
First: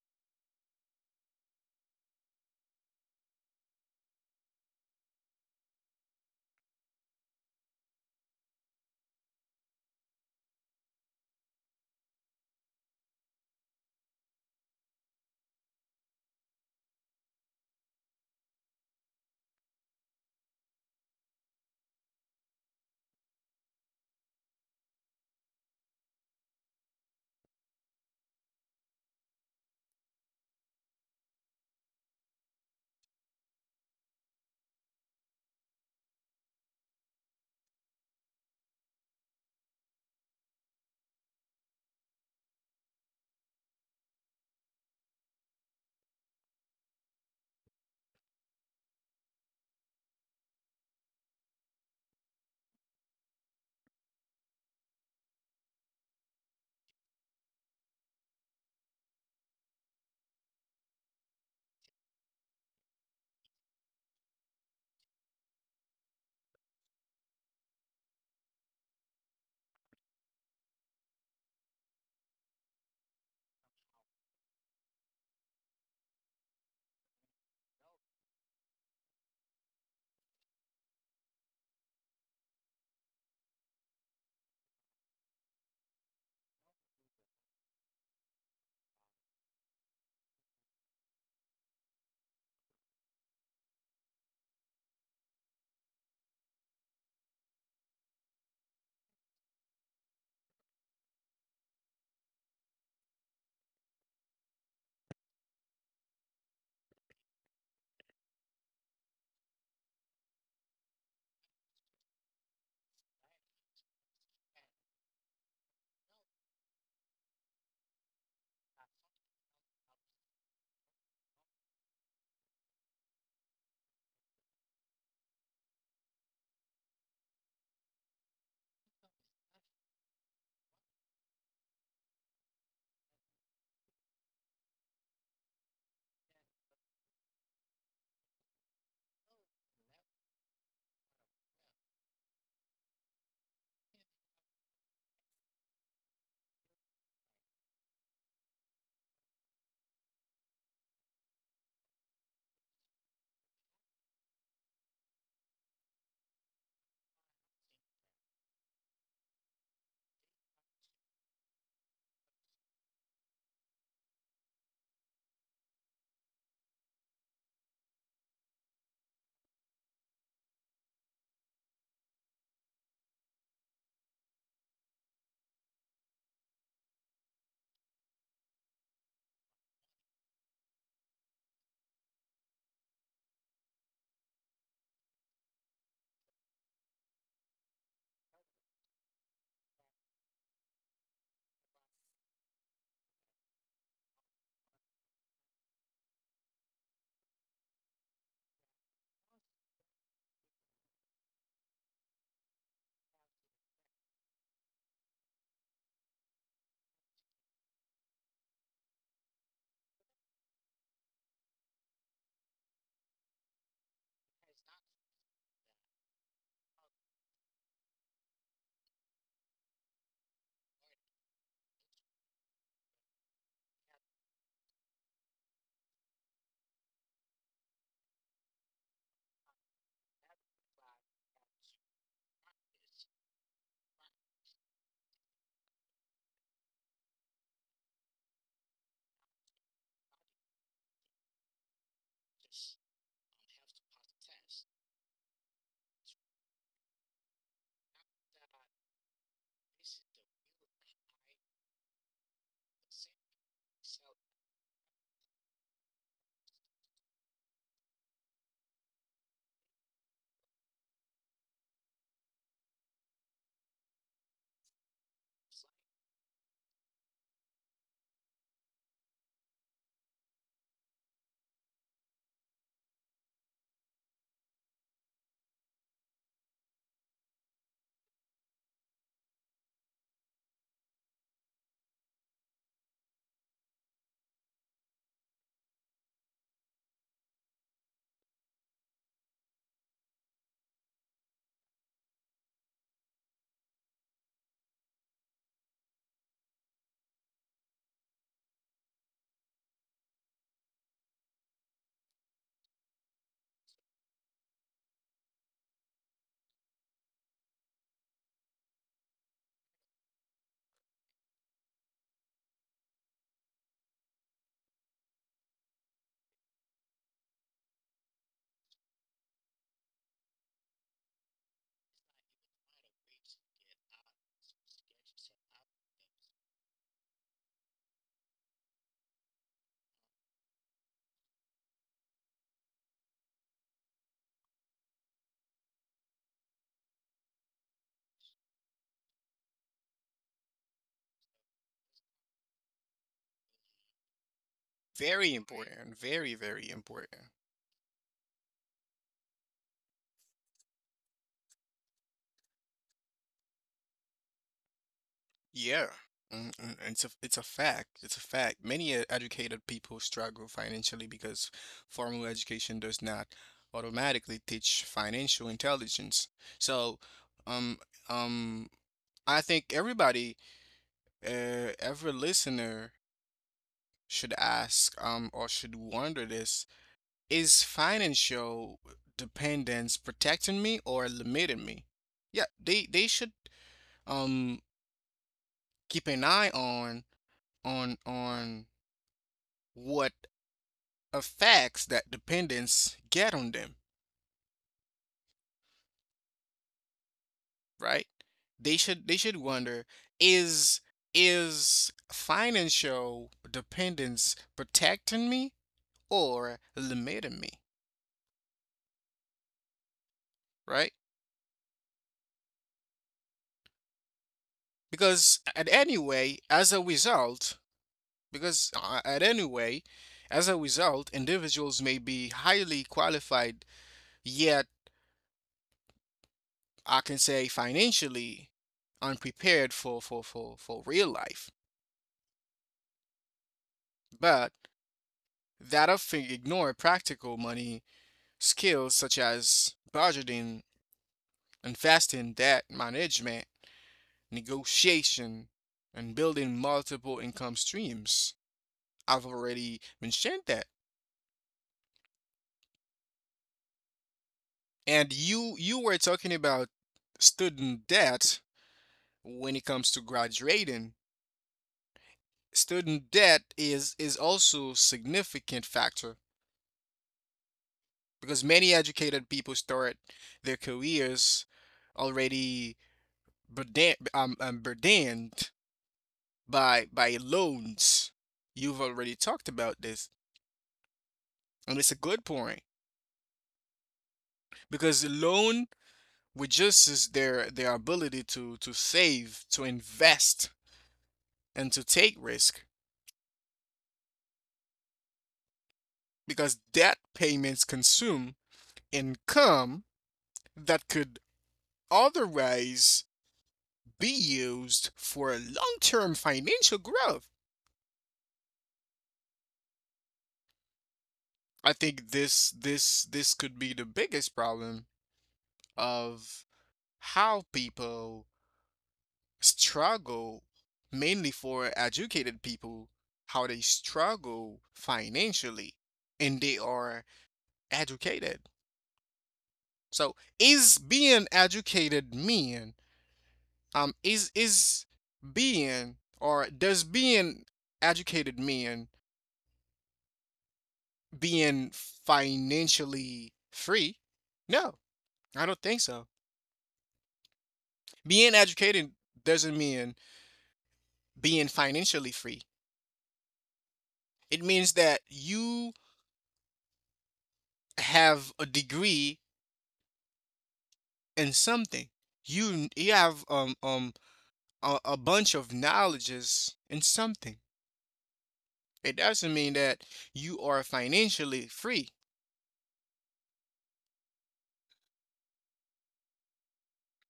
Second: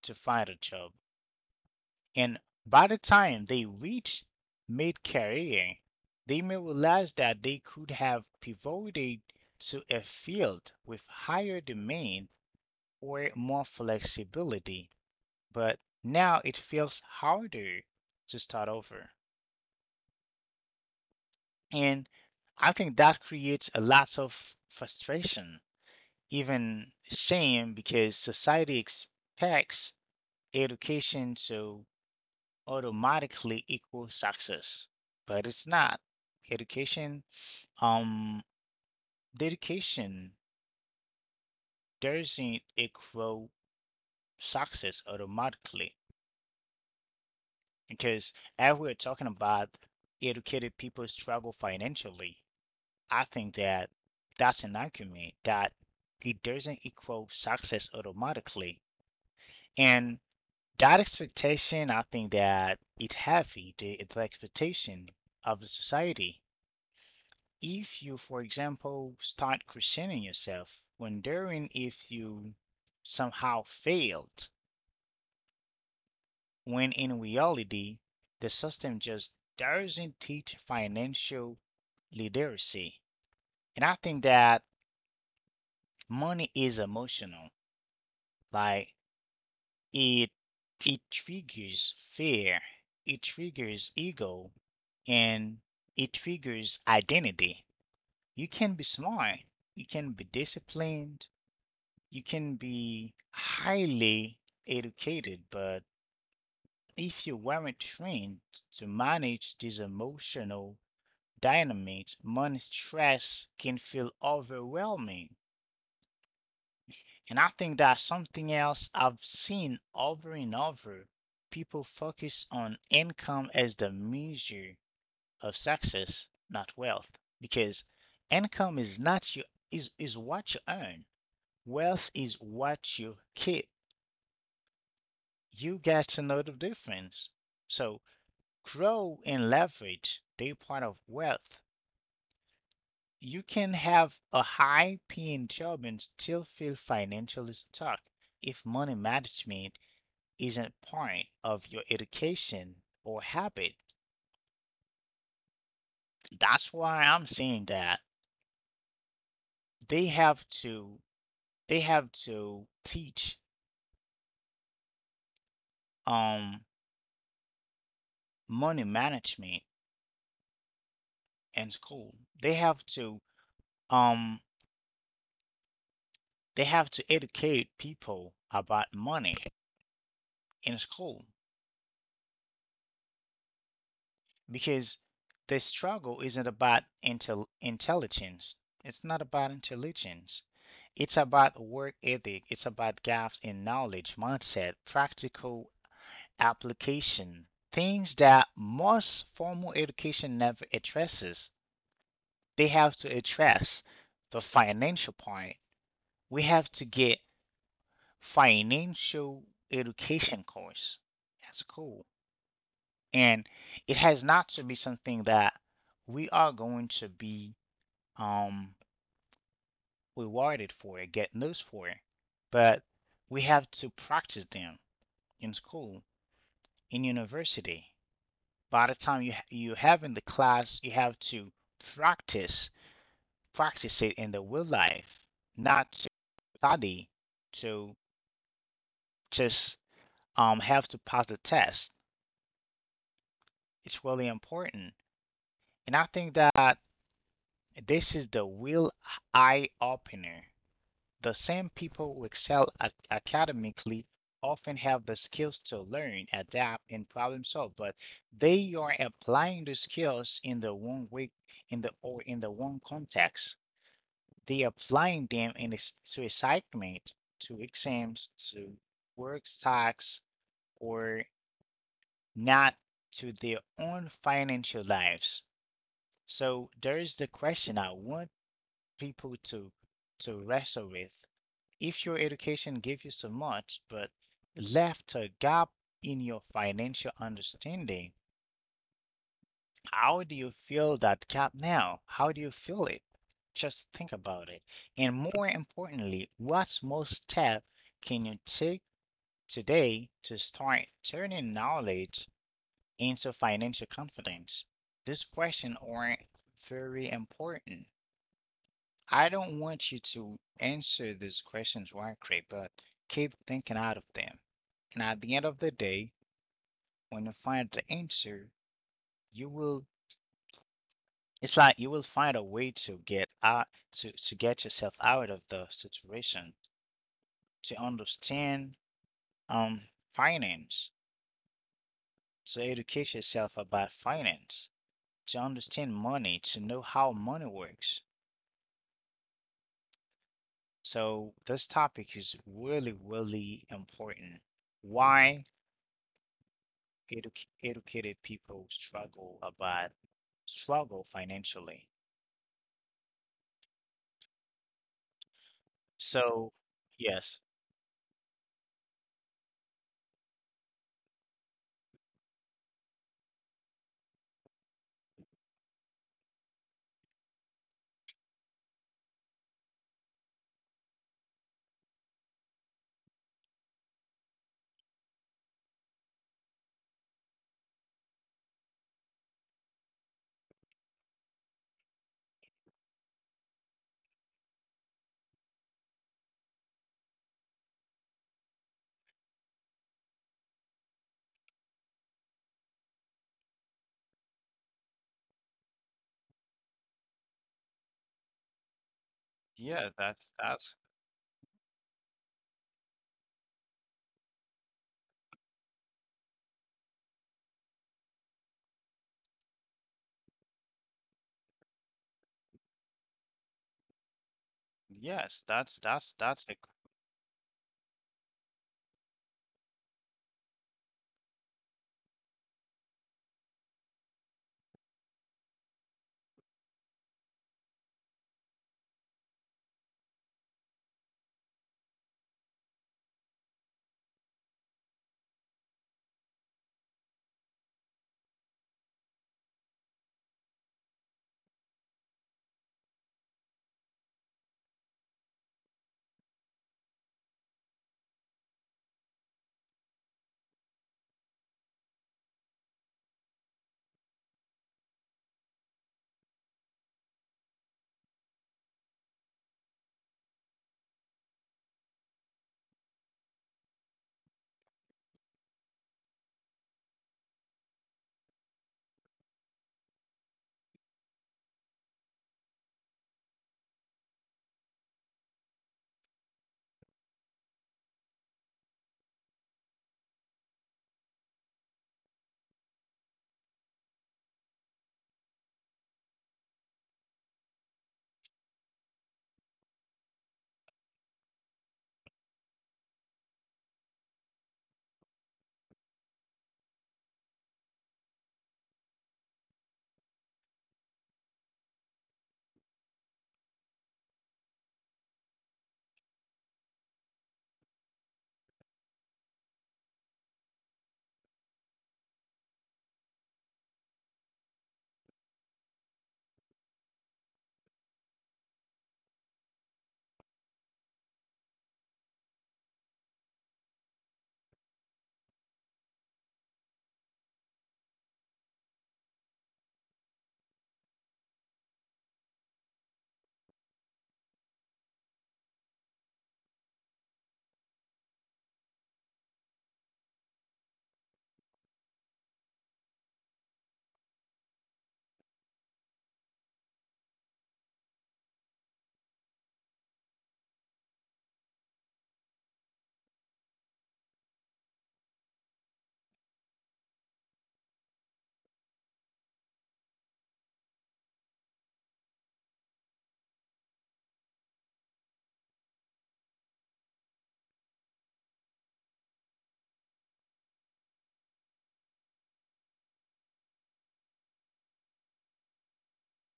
S1: to find a job. And by the time they reach mid career, they may realize that they could have pivoted to a field with higher demand or more flexibility, but now it feels harder to start over. And I think that creates a lot of frustration, even shame, because society expects education to automatically equals success, but it's not. Education, um, dedication doesn't equal success automatically because as we're talking about educated people struggle financially, I think that that's an argument that it doesn't equal success automatically. And that expectation, I think that it's heavy, the expectation of the society if you, for example, start questioning yourself, wondering if you somehow failed, when in reality, the system just doesn't teach financial literacy. And I think that money is emotional. Like it it triggers fear, it triggers ego, and it triggers identity. You can be smart, you can be disciplined, you can be highly educated, but if you weren't trained to manage these emotional dynamics, money stress can feel overwhelming. And I think that's something else I've seen over and over. People focus on income as the measure of success, not wealth, because income is not your is what you earn. Wealth is what you keep. You get to know the difference. So grow and leverage, they part of wealth. You can have a high paying job and still feel financially stuck if money management isn't part of your education or habit. That's why I'm saying that they have to they have to teach um money management in school. They have to um they have to educate people about money in school because the struggle isn't about intelligence. It's not about intelligence. It's about work ethic. It's about gaps in knowledge, mindset, practical application, things that most formal education never addresses. They have to address the financial part. We have to get financial education course. That's cool. And it has not to be something that we are going to be um rewarded for get notes for, but we have to practice them in school in university by the time you have in the class you have to practice practice it in the real life, not to study to just have to pass the test. It's really important. And I think that this is the real eye opener. The same people who excel academically often have the skills to learn, adapt, and problem solve, but they are applying the skills in the wrong way, in the wrong context. They applying them in a, to assignment, to exams, to work tasks, or not to their own financial lives. So there is the question I want people to wrestle with. If your education gave you so much but left a gap in your financial understanding, how do you fill that gap now? How do you fill it? Just think about it. And more importantly, what small step can you take today to start turning knowledge into financial confidence? This question are very important. I don't want you to answer these questions right, away, but keep thinking out of them. And at the end of the day, when you find the answer, you will, it's like you will find a way to get out to, get yourself out of the situation, to understand um finance, to educate yourself about finance, to understand money, to know how money works. So this topic is really, really important.
S2: Very
S1: Why
S2: important. Very, very important.
S1: edu- educated people struggle financially.
S2: Yeah.
S1: So,
S2: It's a, it's
S1: yes.
S2: a fact. It's a fact. Many educated people struggle financially because formal education does not automatically teach financial intelligence. So, um, um, I think everybody, every listener should ask or should wonder this: is financial dependence protecting me or limiting me? Yeah, they should um keep an eye on what effects that dependence get on them, right? They should, they should wonder,
S1: Yeah,
S2: is
S1: that's
S2: is financial dependence protecting me or limiting me, right? Because
S1: yes,
S2: at anyway,
S1: that's
S2: as
S1: a
S2: a result, because at any way, as a result, individuals may be highly qualified, yet I can say financially unprepared for real life. But that often ignore practical money skills, such as budgeting, investing, debt management, negotiation, and building multiple income streams. I've already mentioned that. And you were talking about student debt. When it comes to graduating, student debt is also a significant factor, because many educated people start their careers already burden, burdened by loans. You've already talked about this, and it's a good point because the loan reduces their ability to save, to invest, and to take risk because debt payments consume income that could otherwise be used for long-term financial growth. I think this could be the biggest problem of how people struggle, mainly for educated people, how they struggle financially and they are educated. So is being educated mean is being, or does being educated mean being financially free? No, I don't think so. Being educated doesn't mean being financially free. It means that you have a degree in something. You have a bunch of knowledges in something. It doesn't mean that you are financially free.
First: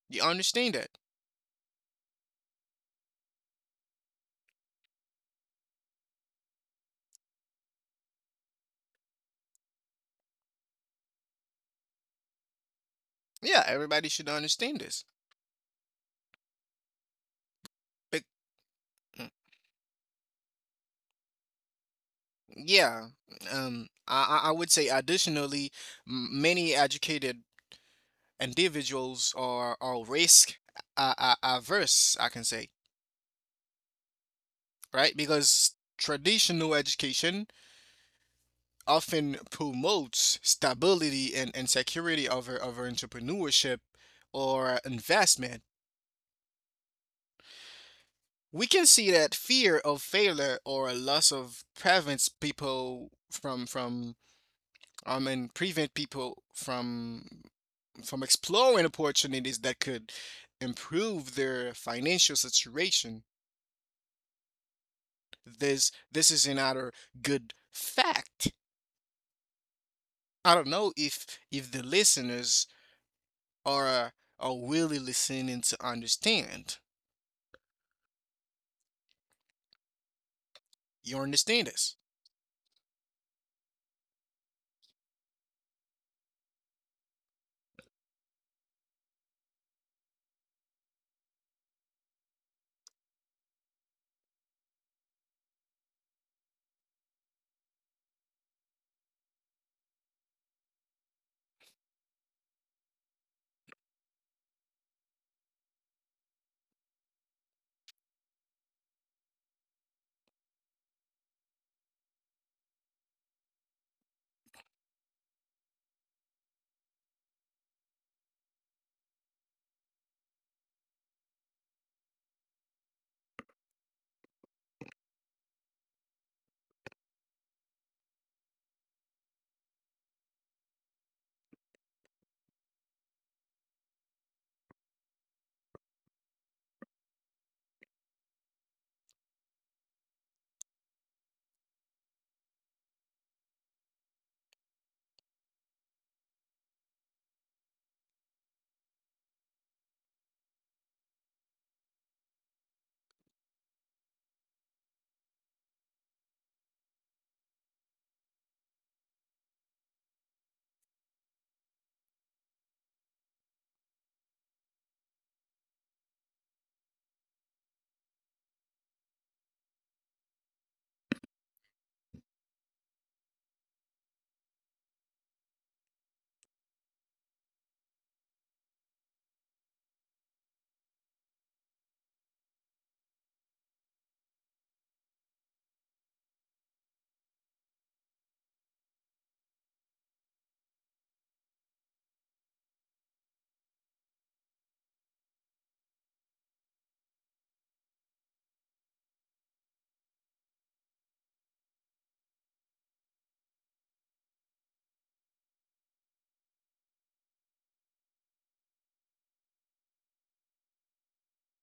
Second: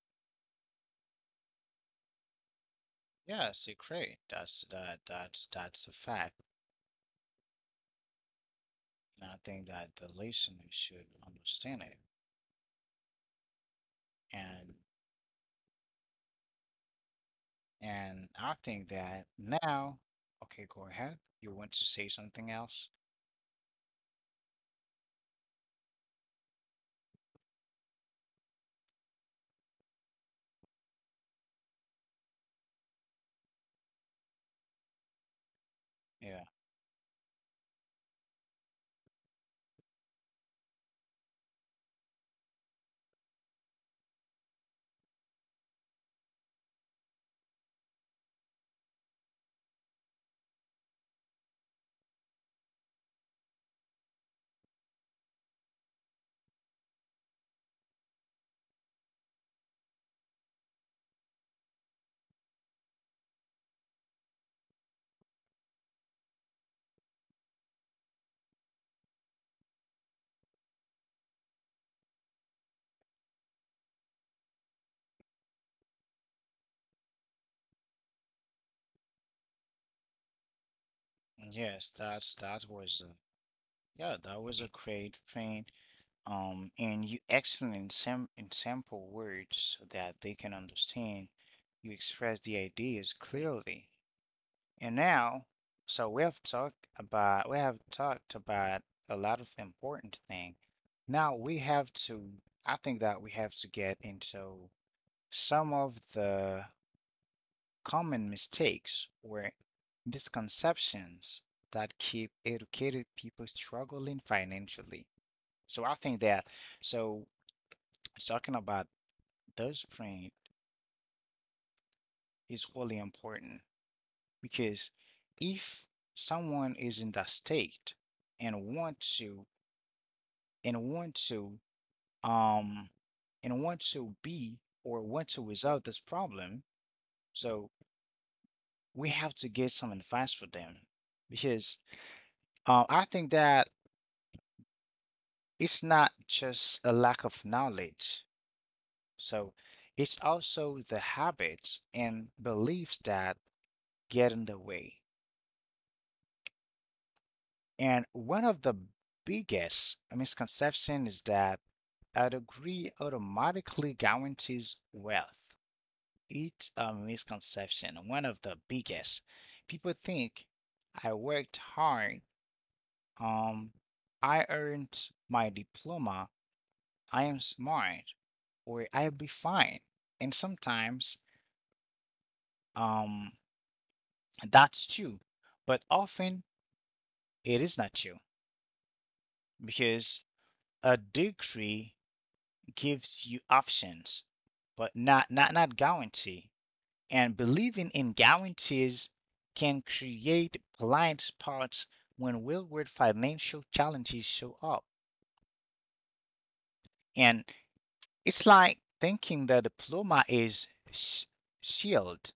S2: You understand that?
S1: yes, a great. That's that that's a fact. And I think that the listener should understand it.
S2: Yeah, everybody should
S1: And
S2: understand this. But
S1: and I think that
S2: mm,
S1: now, okay, go ahead. You want to say something else?
S2: yeah, I would say additionally, many educated individuals are risk averse, I can say, right? Because
S1: Yeah.
S2: traditional education often promotes stability and, security over entrepreneurship or investment. We can see that fear of failure or a loss of prevents people from I mean prevent people from exploring opportunities that could improve their financial situation. This is another good fact. I don't know if the listeners are really listening to understand. You understand this?
S1: Yes, that's that was a, yeah, that was a great thing. And you excellent in sample words so that they can understand. You express the ideas clearly. And now, so we have talked about a lot of important things. Now we have to, I think that we have to get into some of the common mistakes or misconceptions that keep educated people struggling financially. So I think that so talking about those points is really important, because if someone is in that state and want to um and want to be or want to resolve this problem, so we have to get some advice for them because I think that it's not just a lack of knowledge, so it's also the habits and beliefs that get in the way. And one of the biggest misconception is that a degree automatically guarantees wealth. It's a misconception, one of the biggest. People think I worked hard, um, I earned my diploma, I am smart, or I'll be fine. And sometimes um, that's true, but often it is not true because a degree gives you options, but not guarantee. And believing in guarantees can create blind spots when real-world financial challenges show up. And it's like thinking the diploma is shield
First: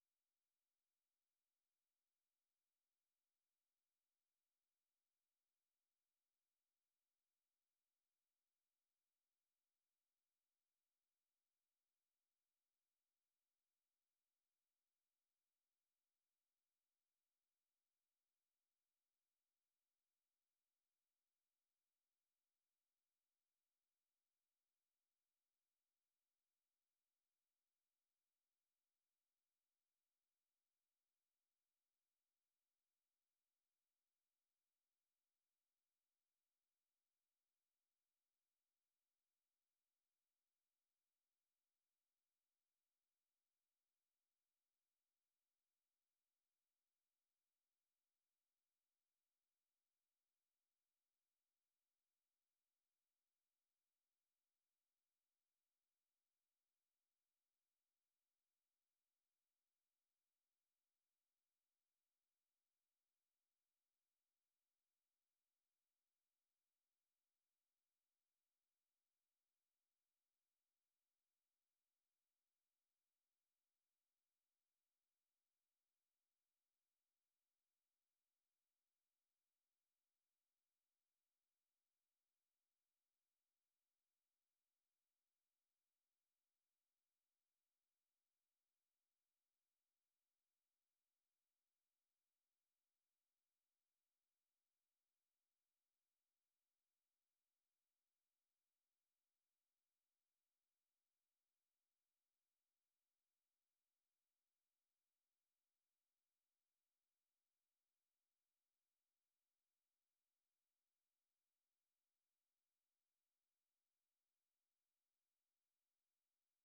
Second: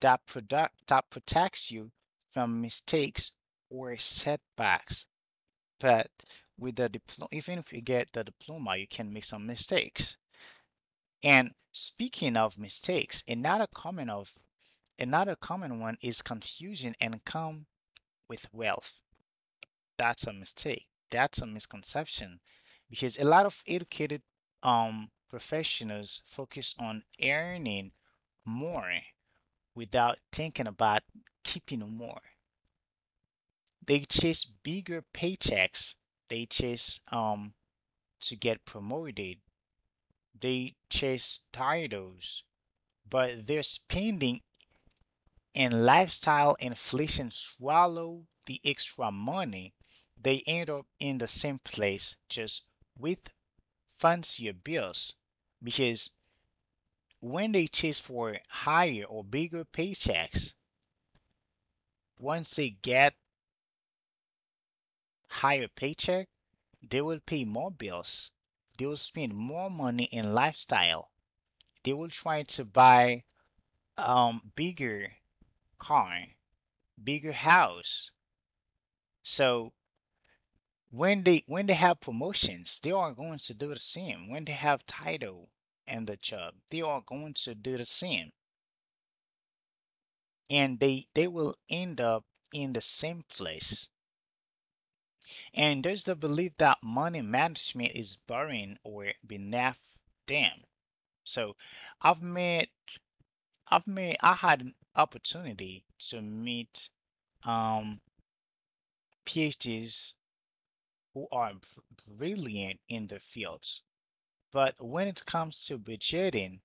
S1: that product that protects you from mistakes or setbacks. But with the diploma, even if you get the diploma, you can make some mistakes. And speaking of mistakes, another common one is confusion and com with wealth. That's a mistake. That's a misconception because a lot of educated professionals focus on earning more without thinking about keeping more. They chase bigger paychecks. They chase to get promoted. They chase titles, but they're spending and lifestyle inflation swallow the extra money, they end up in the same place just with fancier bills. Because when they chase for higher or bigger paychecks, once they get higher paycheck, they will pay more bills. They will spend more money in lifestyle. They will try to buy bigger car, bigger house. So when they have promotions, they are going to do the same. When they have title and the job, they are going to do the same, and they will end up in the same place. And there's the belief that money management is boring or beneath them. So, I've met I had an opportunity to meet um, PhDs who are brilliant in the fields. But when it comes to budgeting,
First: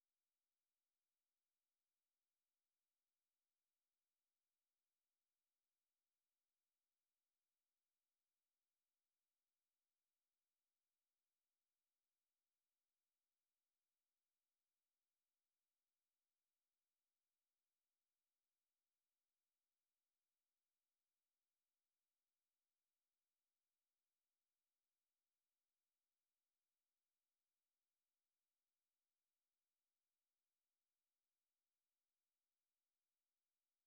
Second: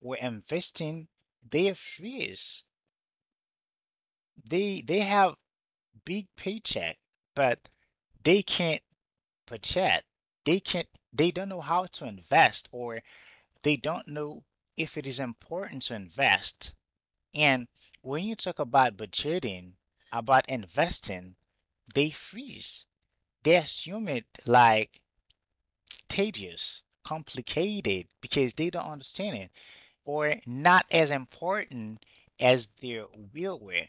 S1: were investing their fears. They have big paycheck, but they can't budget. They can't they don't know how to invest or they don't know if it is important to invest. And when you talk about budgeting, about investing, they freeze. They assume it like tedious, complicated because they don't understand it or not as important as their will were.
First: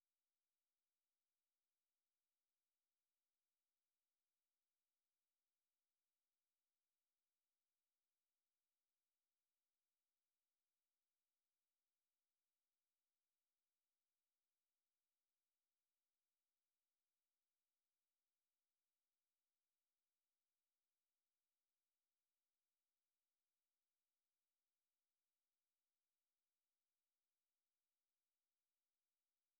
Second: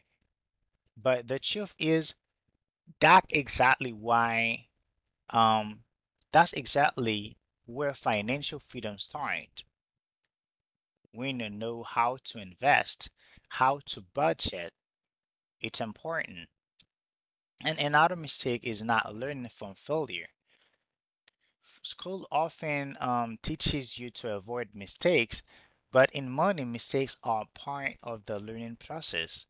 S1: But the truth is that exactly why um that's exactly where financial freedom starts. When you know how to invest, how to budget, it's important. And another mistake is not learning from failure. School often teaches you to avoid mistakes, but in money, mistakes are part of the learning process.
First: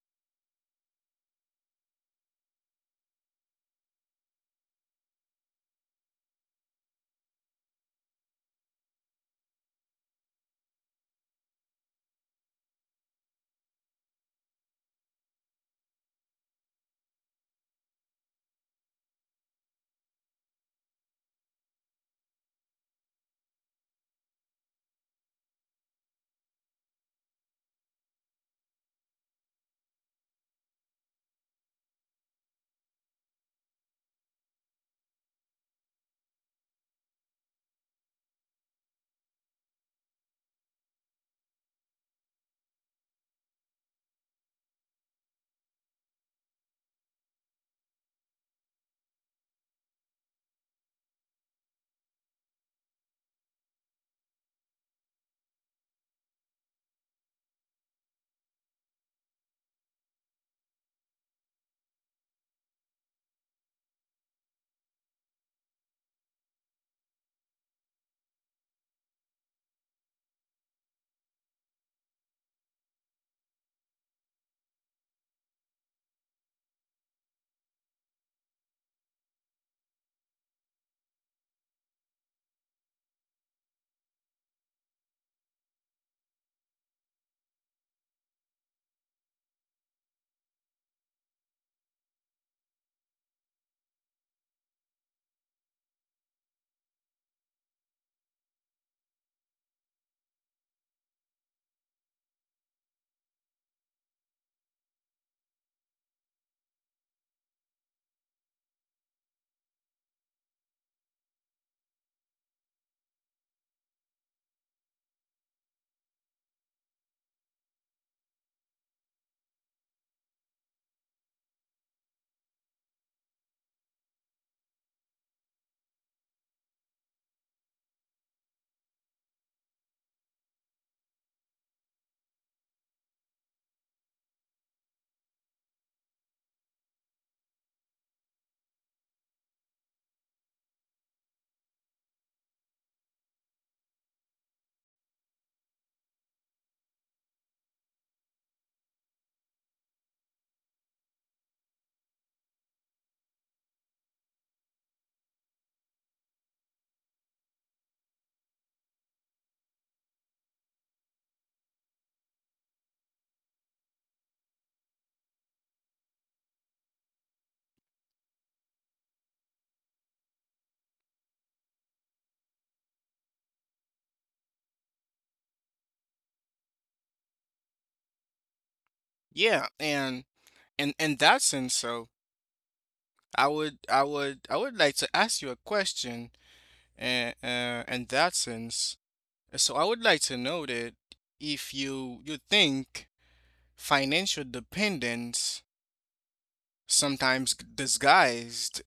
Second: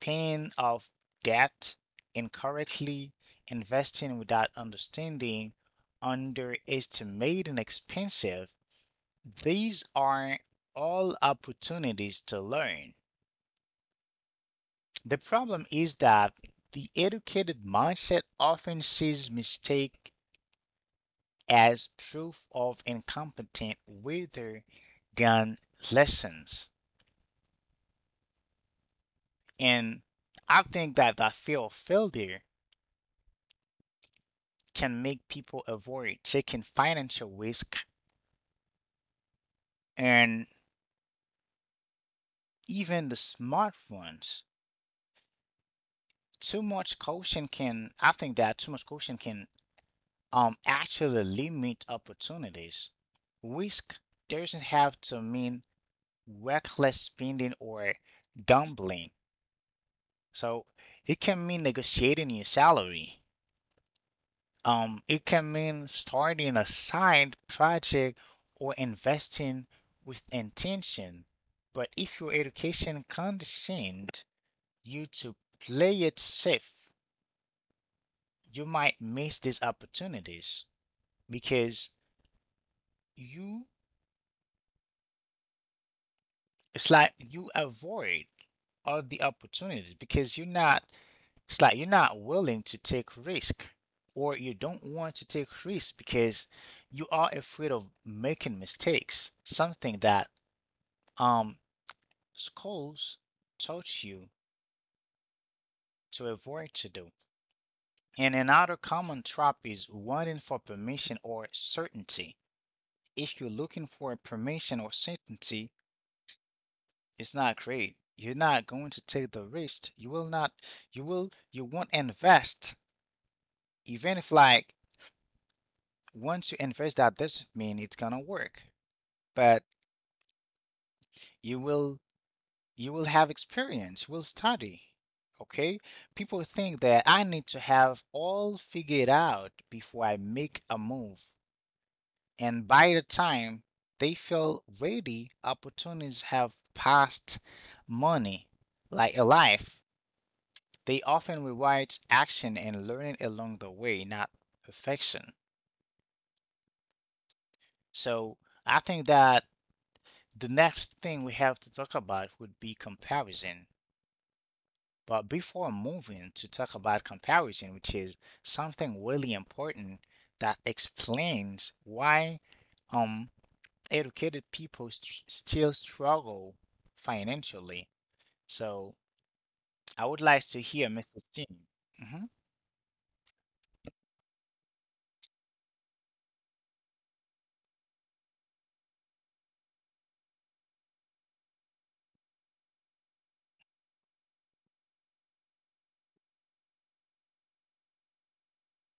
S1: Pain of debt, incorrectly investing without understanding, underestimating expensive. These are all opportunities to learn. The problem is that the educated mindset often sees mistake as proof of incompetence rather than lessons. And I think that the fear of failure can make people avoid taking financial risk and even the smart ones. Too much caution can, I think that too much caution can actually limit opportunities. Risk doesn't have to mean reckless spending or gambling. So it can mean negotiating your salary. It can mean starting a side project or investing with intention. But if your education conditioned you to play it safe, you might miss these opportunities because you it's like you avoid all the opportunities because you're not willing to take risk, or you don't want to take risk because you are afraid of making mistakes, something that um, schools taught you to avoid to do. And another common trap is wanting for permission or certainty. If you're looking for permission or certainty, it's not great. You're not going to take the risk. You will not, you will, you won't invest. Even if, like, once you invest, that doesn't mean it's gonna work, but you will you will have experience, you will study. Okay? People think that I need to have all figured out before I make a move. And by the time they feel ready, opportunities have passed money, like a life. They often reward action and learning along the way, not perfection. So I think that the next thing we have to talk about would be comparison. But before moving to talk about comparison, which is something really important that explains why um, educated people still struggle financially. So
S2: Yeah,
S1: I would
S2: and
S1: like to hear Mr.
S2: in that
S1: Tim.
S2: sense, so
S1: hmm
S2: I would like to ask you a question. In that sense, so I would like to know that if you think financial dependence sometimes disguised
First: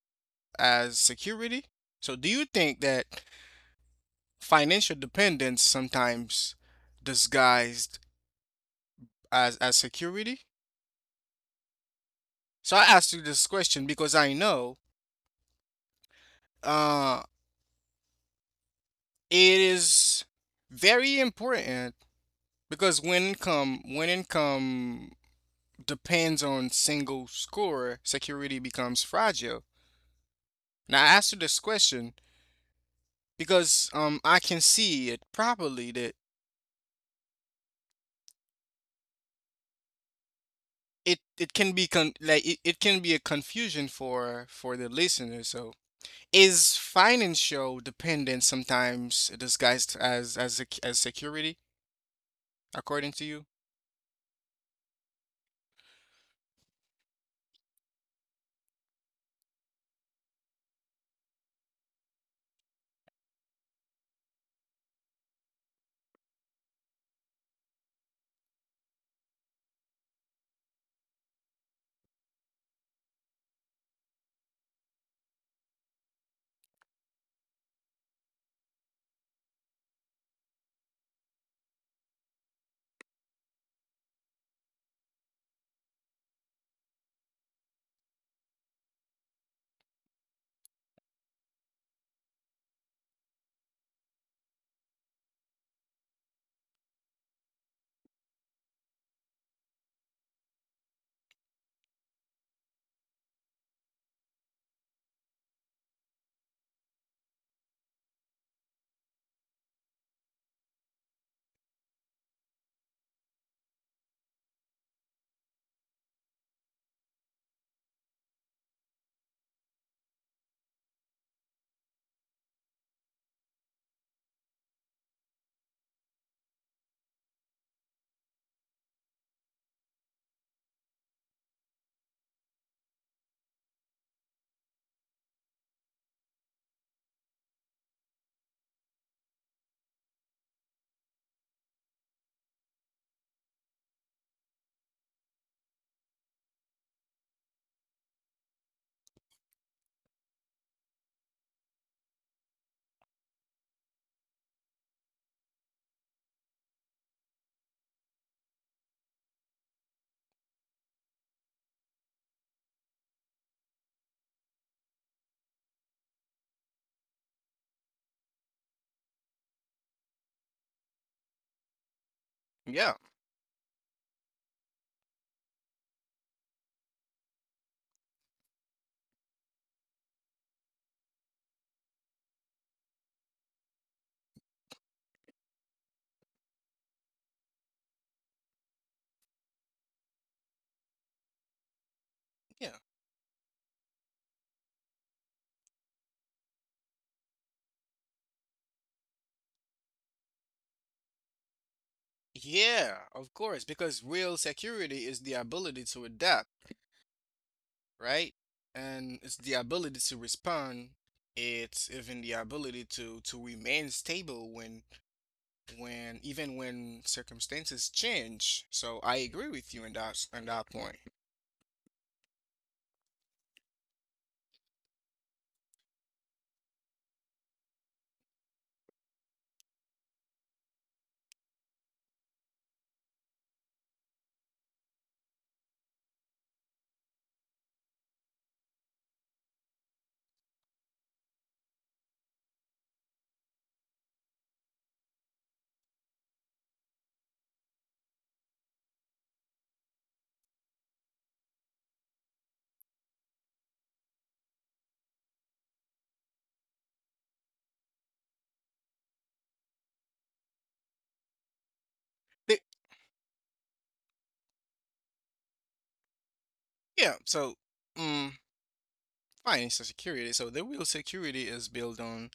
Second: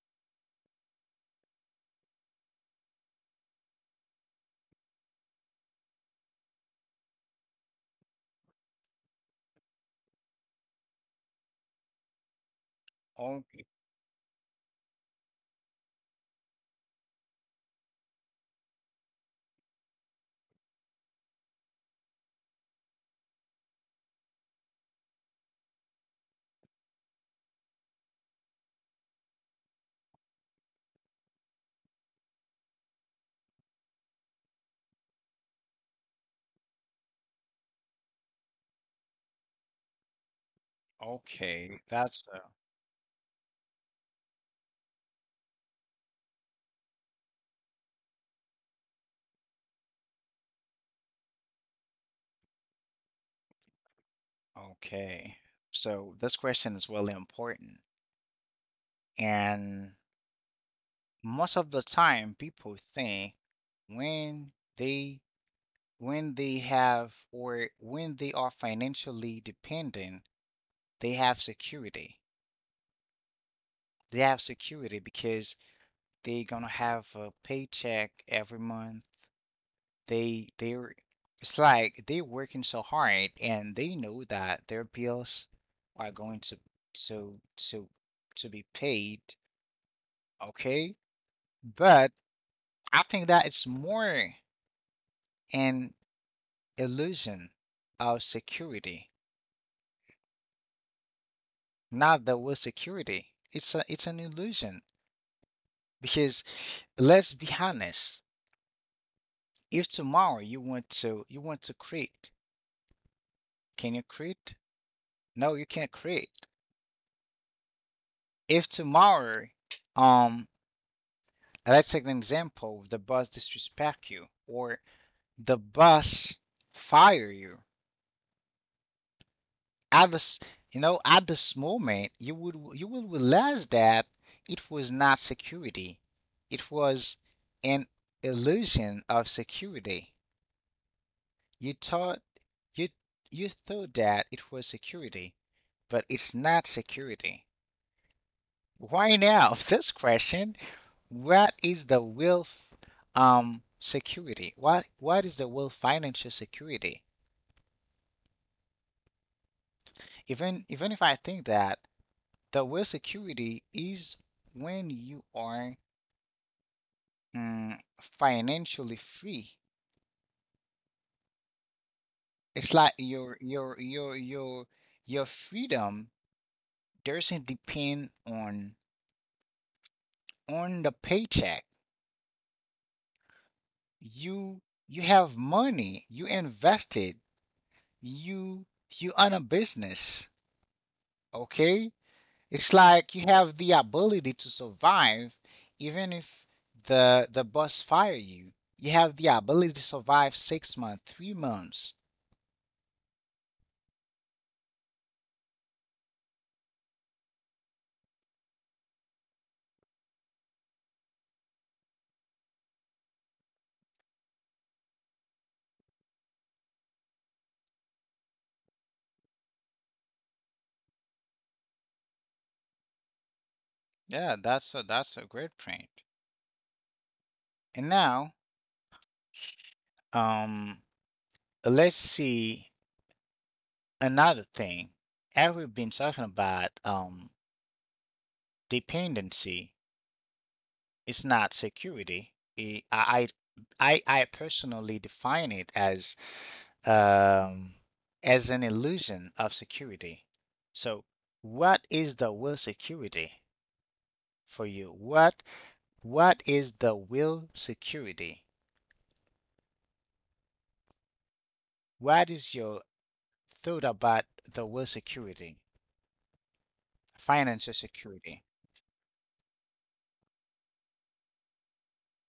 S2: as security. So, do you think that financial dependence sometimes disguised as security? So, I asked you this
S1: Okay,
S2: question because I know uh, it is very important because when income depends on single score, security becomes fragile. Now, I asked you this question because I can see it properly that it can
S1: okay,
S2: be
S1: that's uh,
S2: like it can be a confusion for the listener. So is financial dependence sometimes disguised as as security according to you?
S1: okay. So this question is really important. And most of the time, people think when they when they have, or when they are financially dependent, they have security. They have security because they're gonna have a paycheck every month. They're it's like they're working so hard, and they know that their bills are going to to to to be paid, okay? But I think that it's more an illusion of security, not that was security. It's an illusion because let's be honest. If tomorrow you want to create, can you create? No, you can't create. If tomorrow, um, let's take an example: the boss disrespect you, or the boss fire you. At this, you know, at this moment, you will realize that it was not security. It was an illusion of security. You thought you you thought that it was security, but it's not security. Why now? This question. What is the real security? What is the real financial security? Even if I think that the real security is when you are financially free. It's like
S2: Yeah.
S1: your your freedom doesn't depend on the paycheck. You you have money. You invested. You you own a business. Okay? It's
S2: Yeah.
S1: like you have the ability to survive even if the boss fire you. You have the ability to survive 6 months, 3 months.
S2: Yeah, of course, because real security is the ability to adapt, right? And it's the ability to respond. It's even the ability to remain stable when even when circumstances change. So I agree with you in that on that point.
S1: Yeah, that's a great point. And now, um, let's see another thing. As we've been talking about dependency, it's not security. I personally define it um, as an illusion of security. So, what is the will security for you? What is the will security? What is
S2: The-
S1: your thought about the will security,
S2: yeah. So
S1: financial
S2: um,
S1: security?
S2: financial security. So the real security is built on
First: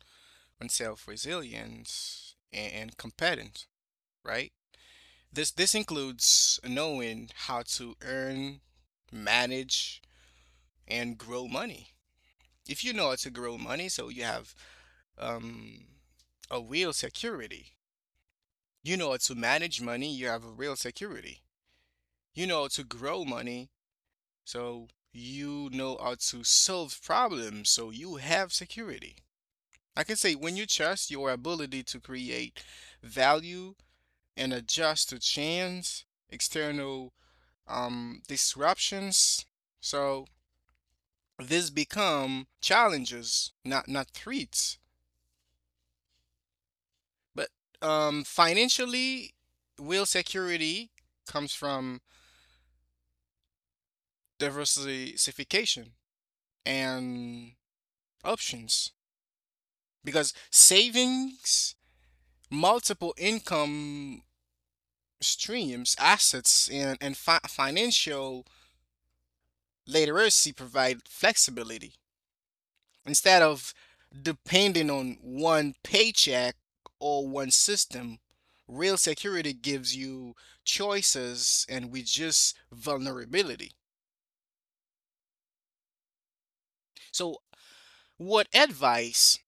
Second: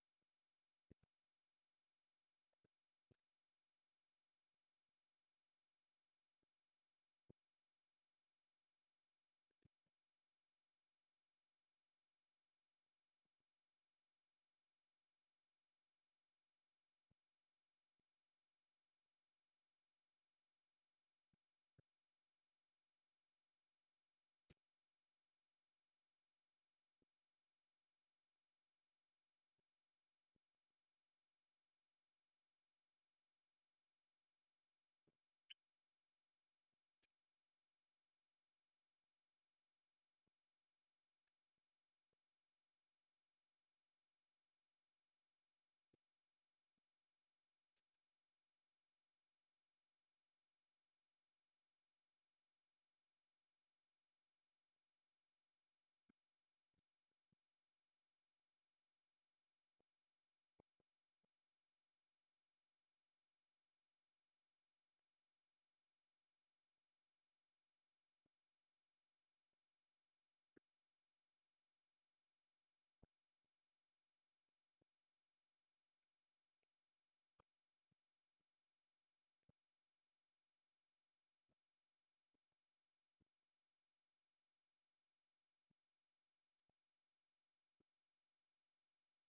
S2: self resilience and, competence, right? This includes knowing how to earn, manage, and grow money. If you know how to grow money, so you have um, a real security. You know how to manage money, you have a real security. You know how to grow money, so you know how to solve problems, so you have security. I can say when you trust your ability to create value and adjust to change, external disruptions, so this become challenges, not threats. But financially, will security comes from diversification and options because savings, multiple income streams, assets, and, financial literacy provide flexibility. Instead of depending on one paycheck or one system, real security gives you choices and reduces vulnerability. So, what advice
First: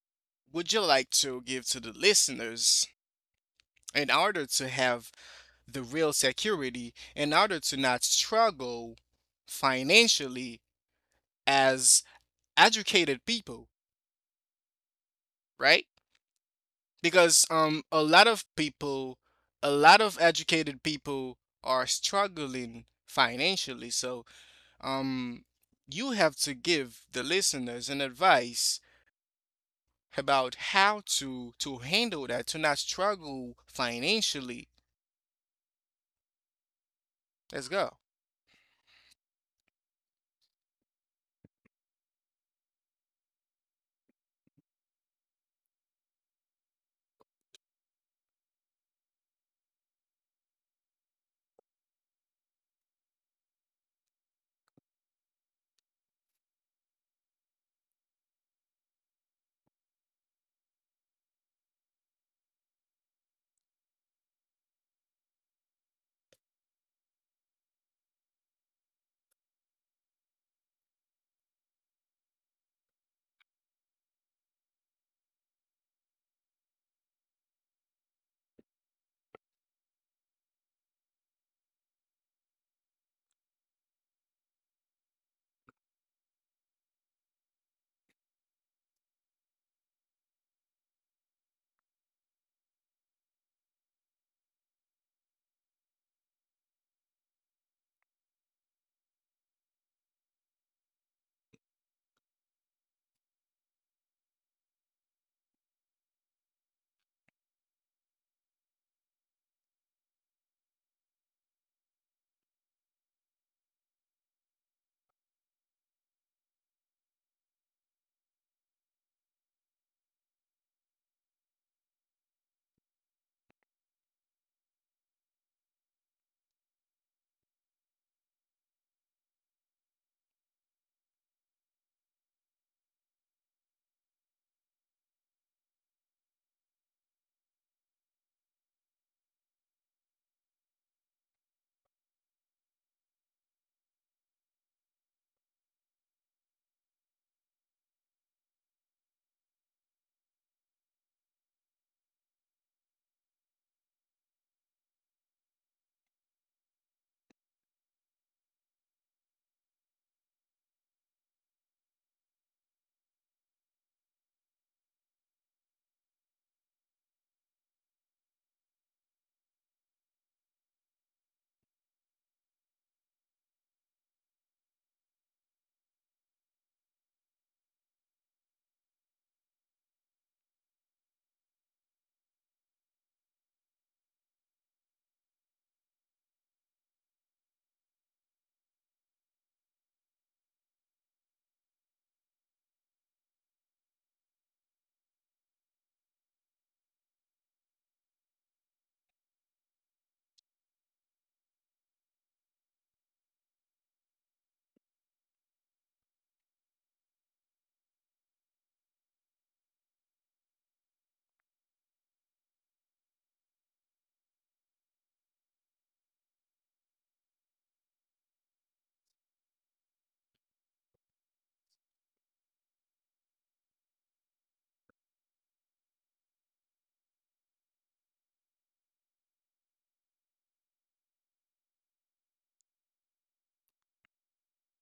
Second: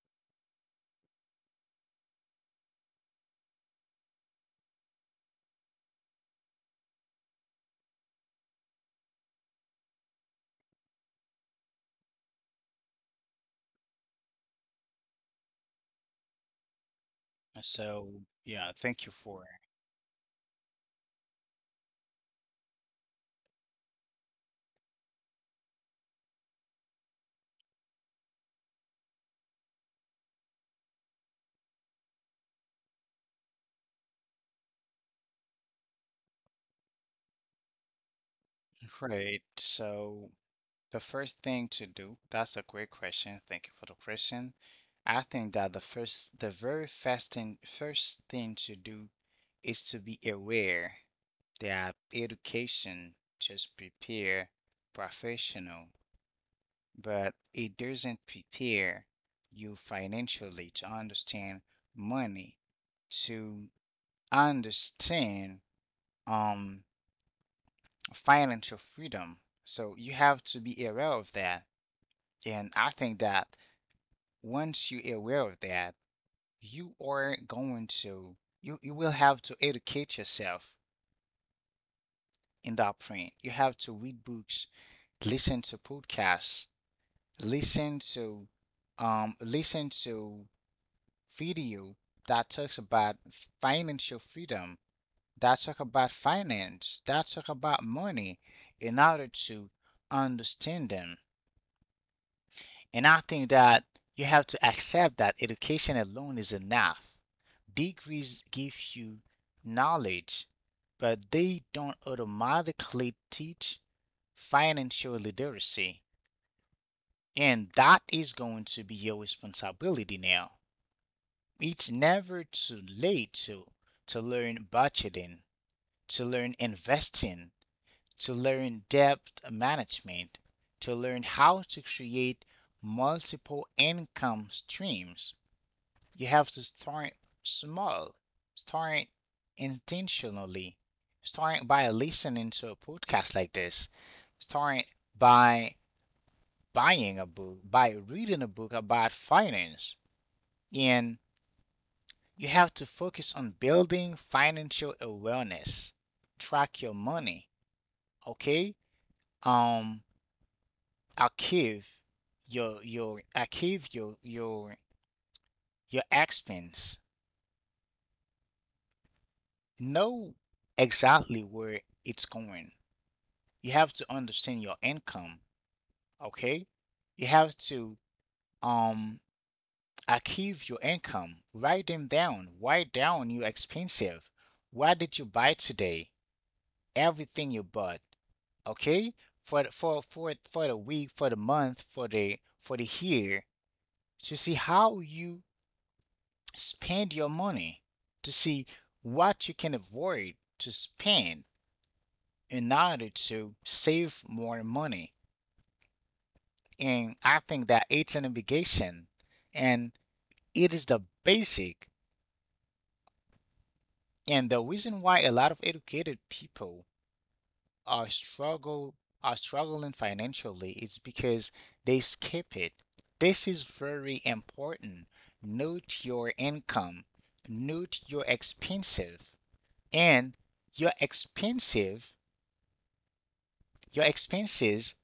S2: would you like to give to the listeners in order to have the real security, in order to not struggle financially as educated people, right? Because a lot
S1: So,
S2: of
S1: yeah, thank
S2: people,
S1: you for
S2: a
S1: it.
S2: lot of educated people are struggling financially. So um you have to give the listeners an advice about how to handle that to not struggle financially. Let's go.
S1: Great. So, the first thing to do, that's a great question. Thank you for the question. I think that the first, the very first thing to do is to be aware that education just prepare professional, but it doesn't prepare you financially to understand money, to understand um financial freedom. So you have to be aware of that. And I think that once you're aware of that, you are going to you you will have to educate yourself in that point. You have to read books, listen to podcasts, listen to um listen to video that talks about financial freedom, that talk about finance, that talk about money in order to understand them. And I think that you have to accept that education alone is enough. Degrees give you knowledge, but they don't automatically teach financial literacy. And that is going to be your responsibility now. It's never too late to learn budgeting, to learn investing, to learn debt management, to learn how to create multiple income streams. You have to start small, start intentionally, start by listening to a podcast like this, start by buying a book, by reading a book about finance. And you have to focus on building financial awareness, track your money, okay? Um, archive your your expense. Know exactly where it's going. You have to understand your income, okay? You have to um archive your income. Write them down. Write down your expenses. What did you buy today? Everything you bought, okay, for the week, for the month, for the year to see how you spend your money, to see what you can avoid to spend in order to save more money. And I think that it's an obligation, and it is the basic, and the reason why a lot of educated people are struggle are struggling financially is because they skip it. This is very important. Note your income, note your expenses, and your expensive your expenses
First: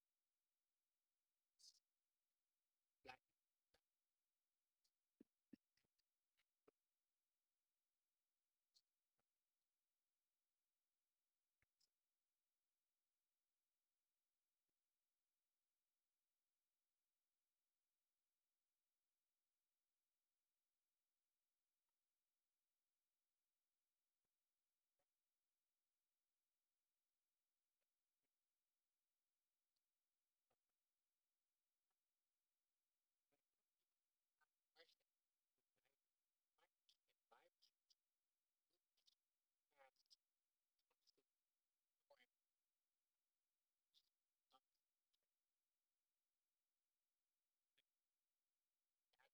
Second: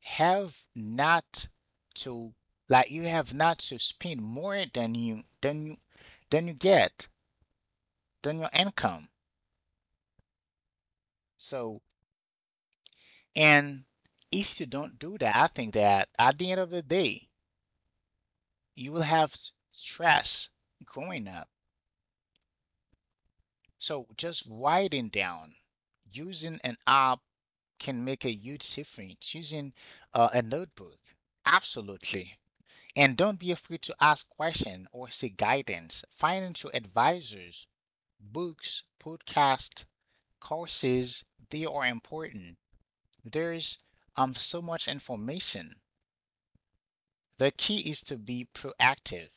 S1: have not to, like, you have not to spend more than you get, than your income. So, and if you don't do that, I think that at the end of the day you will have stress growing up. So just writing down, using an app, can make a huge difference, using a notebook, absolutely. And don't be afraid to ask questions or seek guidance. Financial advisors, books, podcasts, courses, they are important. There's so much information. The key is to be proactive.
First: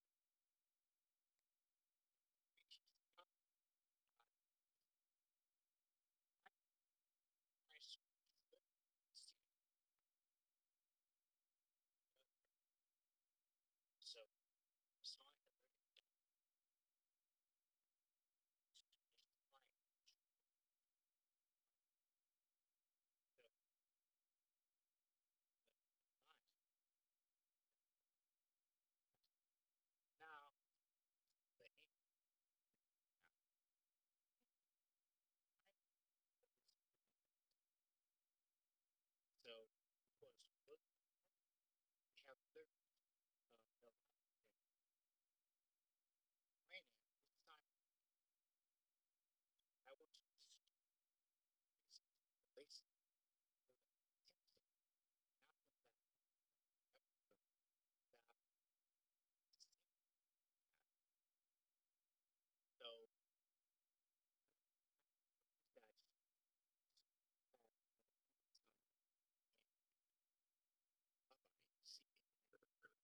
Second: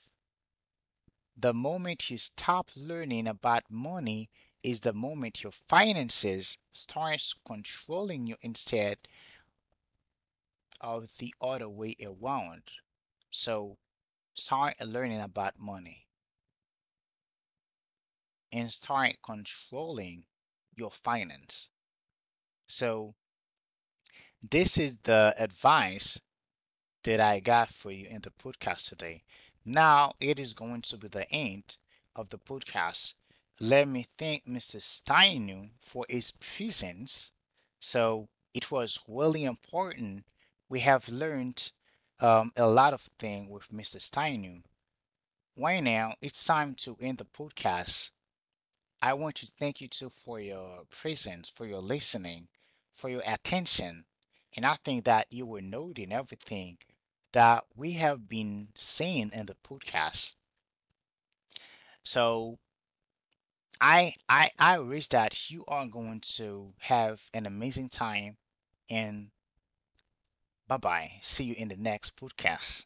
S1: The moment you stop learning about money is the moment your finances starts controlling you instead of the other way around. So
S2: So
S1: start learning about money, and start controlling your finance. So, this is the advice that I got for you in the podcast today. Now, it is going to be the end of the podcast. Let me thank Mr. Steinu for his presence. So, it was really important. We have learned a lot of things with Mr. Steinu. Right now, it's time to end the podcast. I want to thank you too for your presence, for your listening, for your attention. And I think that you were noting everything that we have been saying in the podcast. So I wish that you are going to have an amazing time, and bye bye. See you in the next podcast.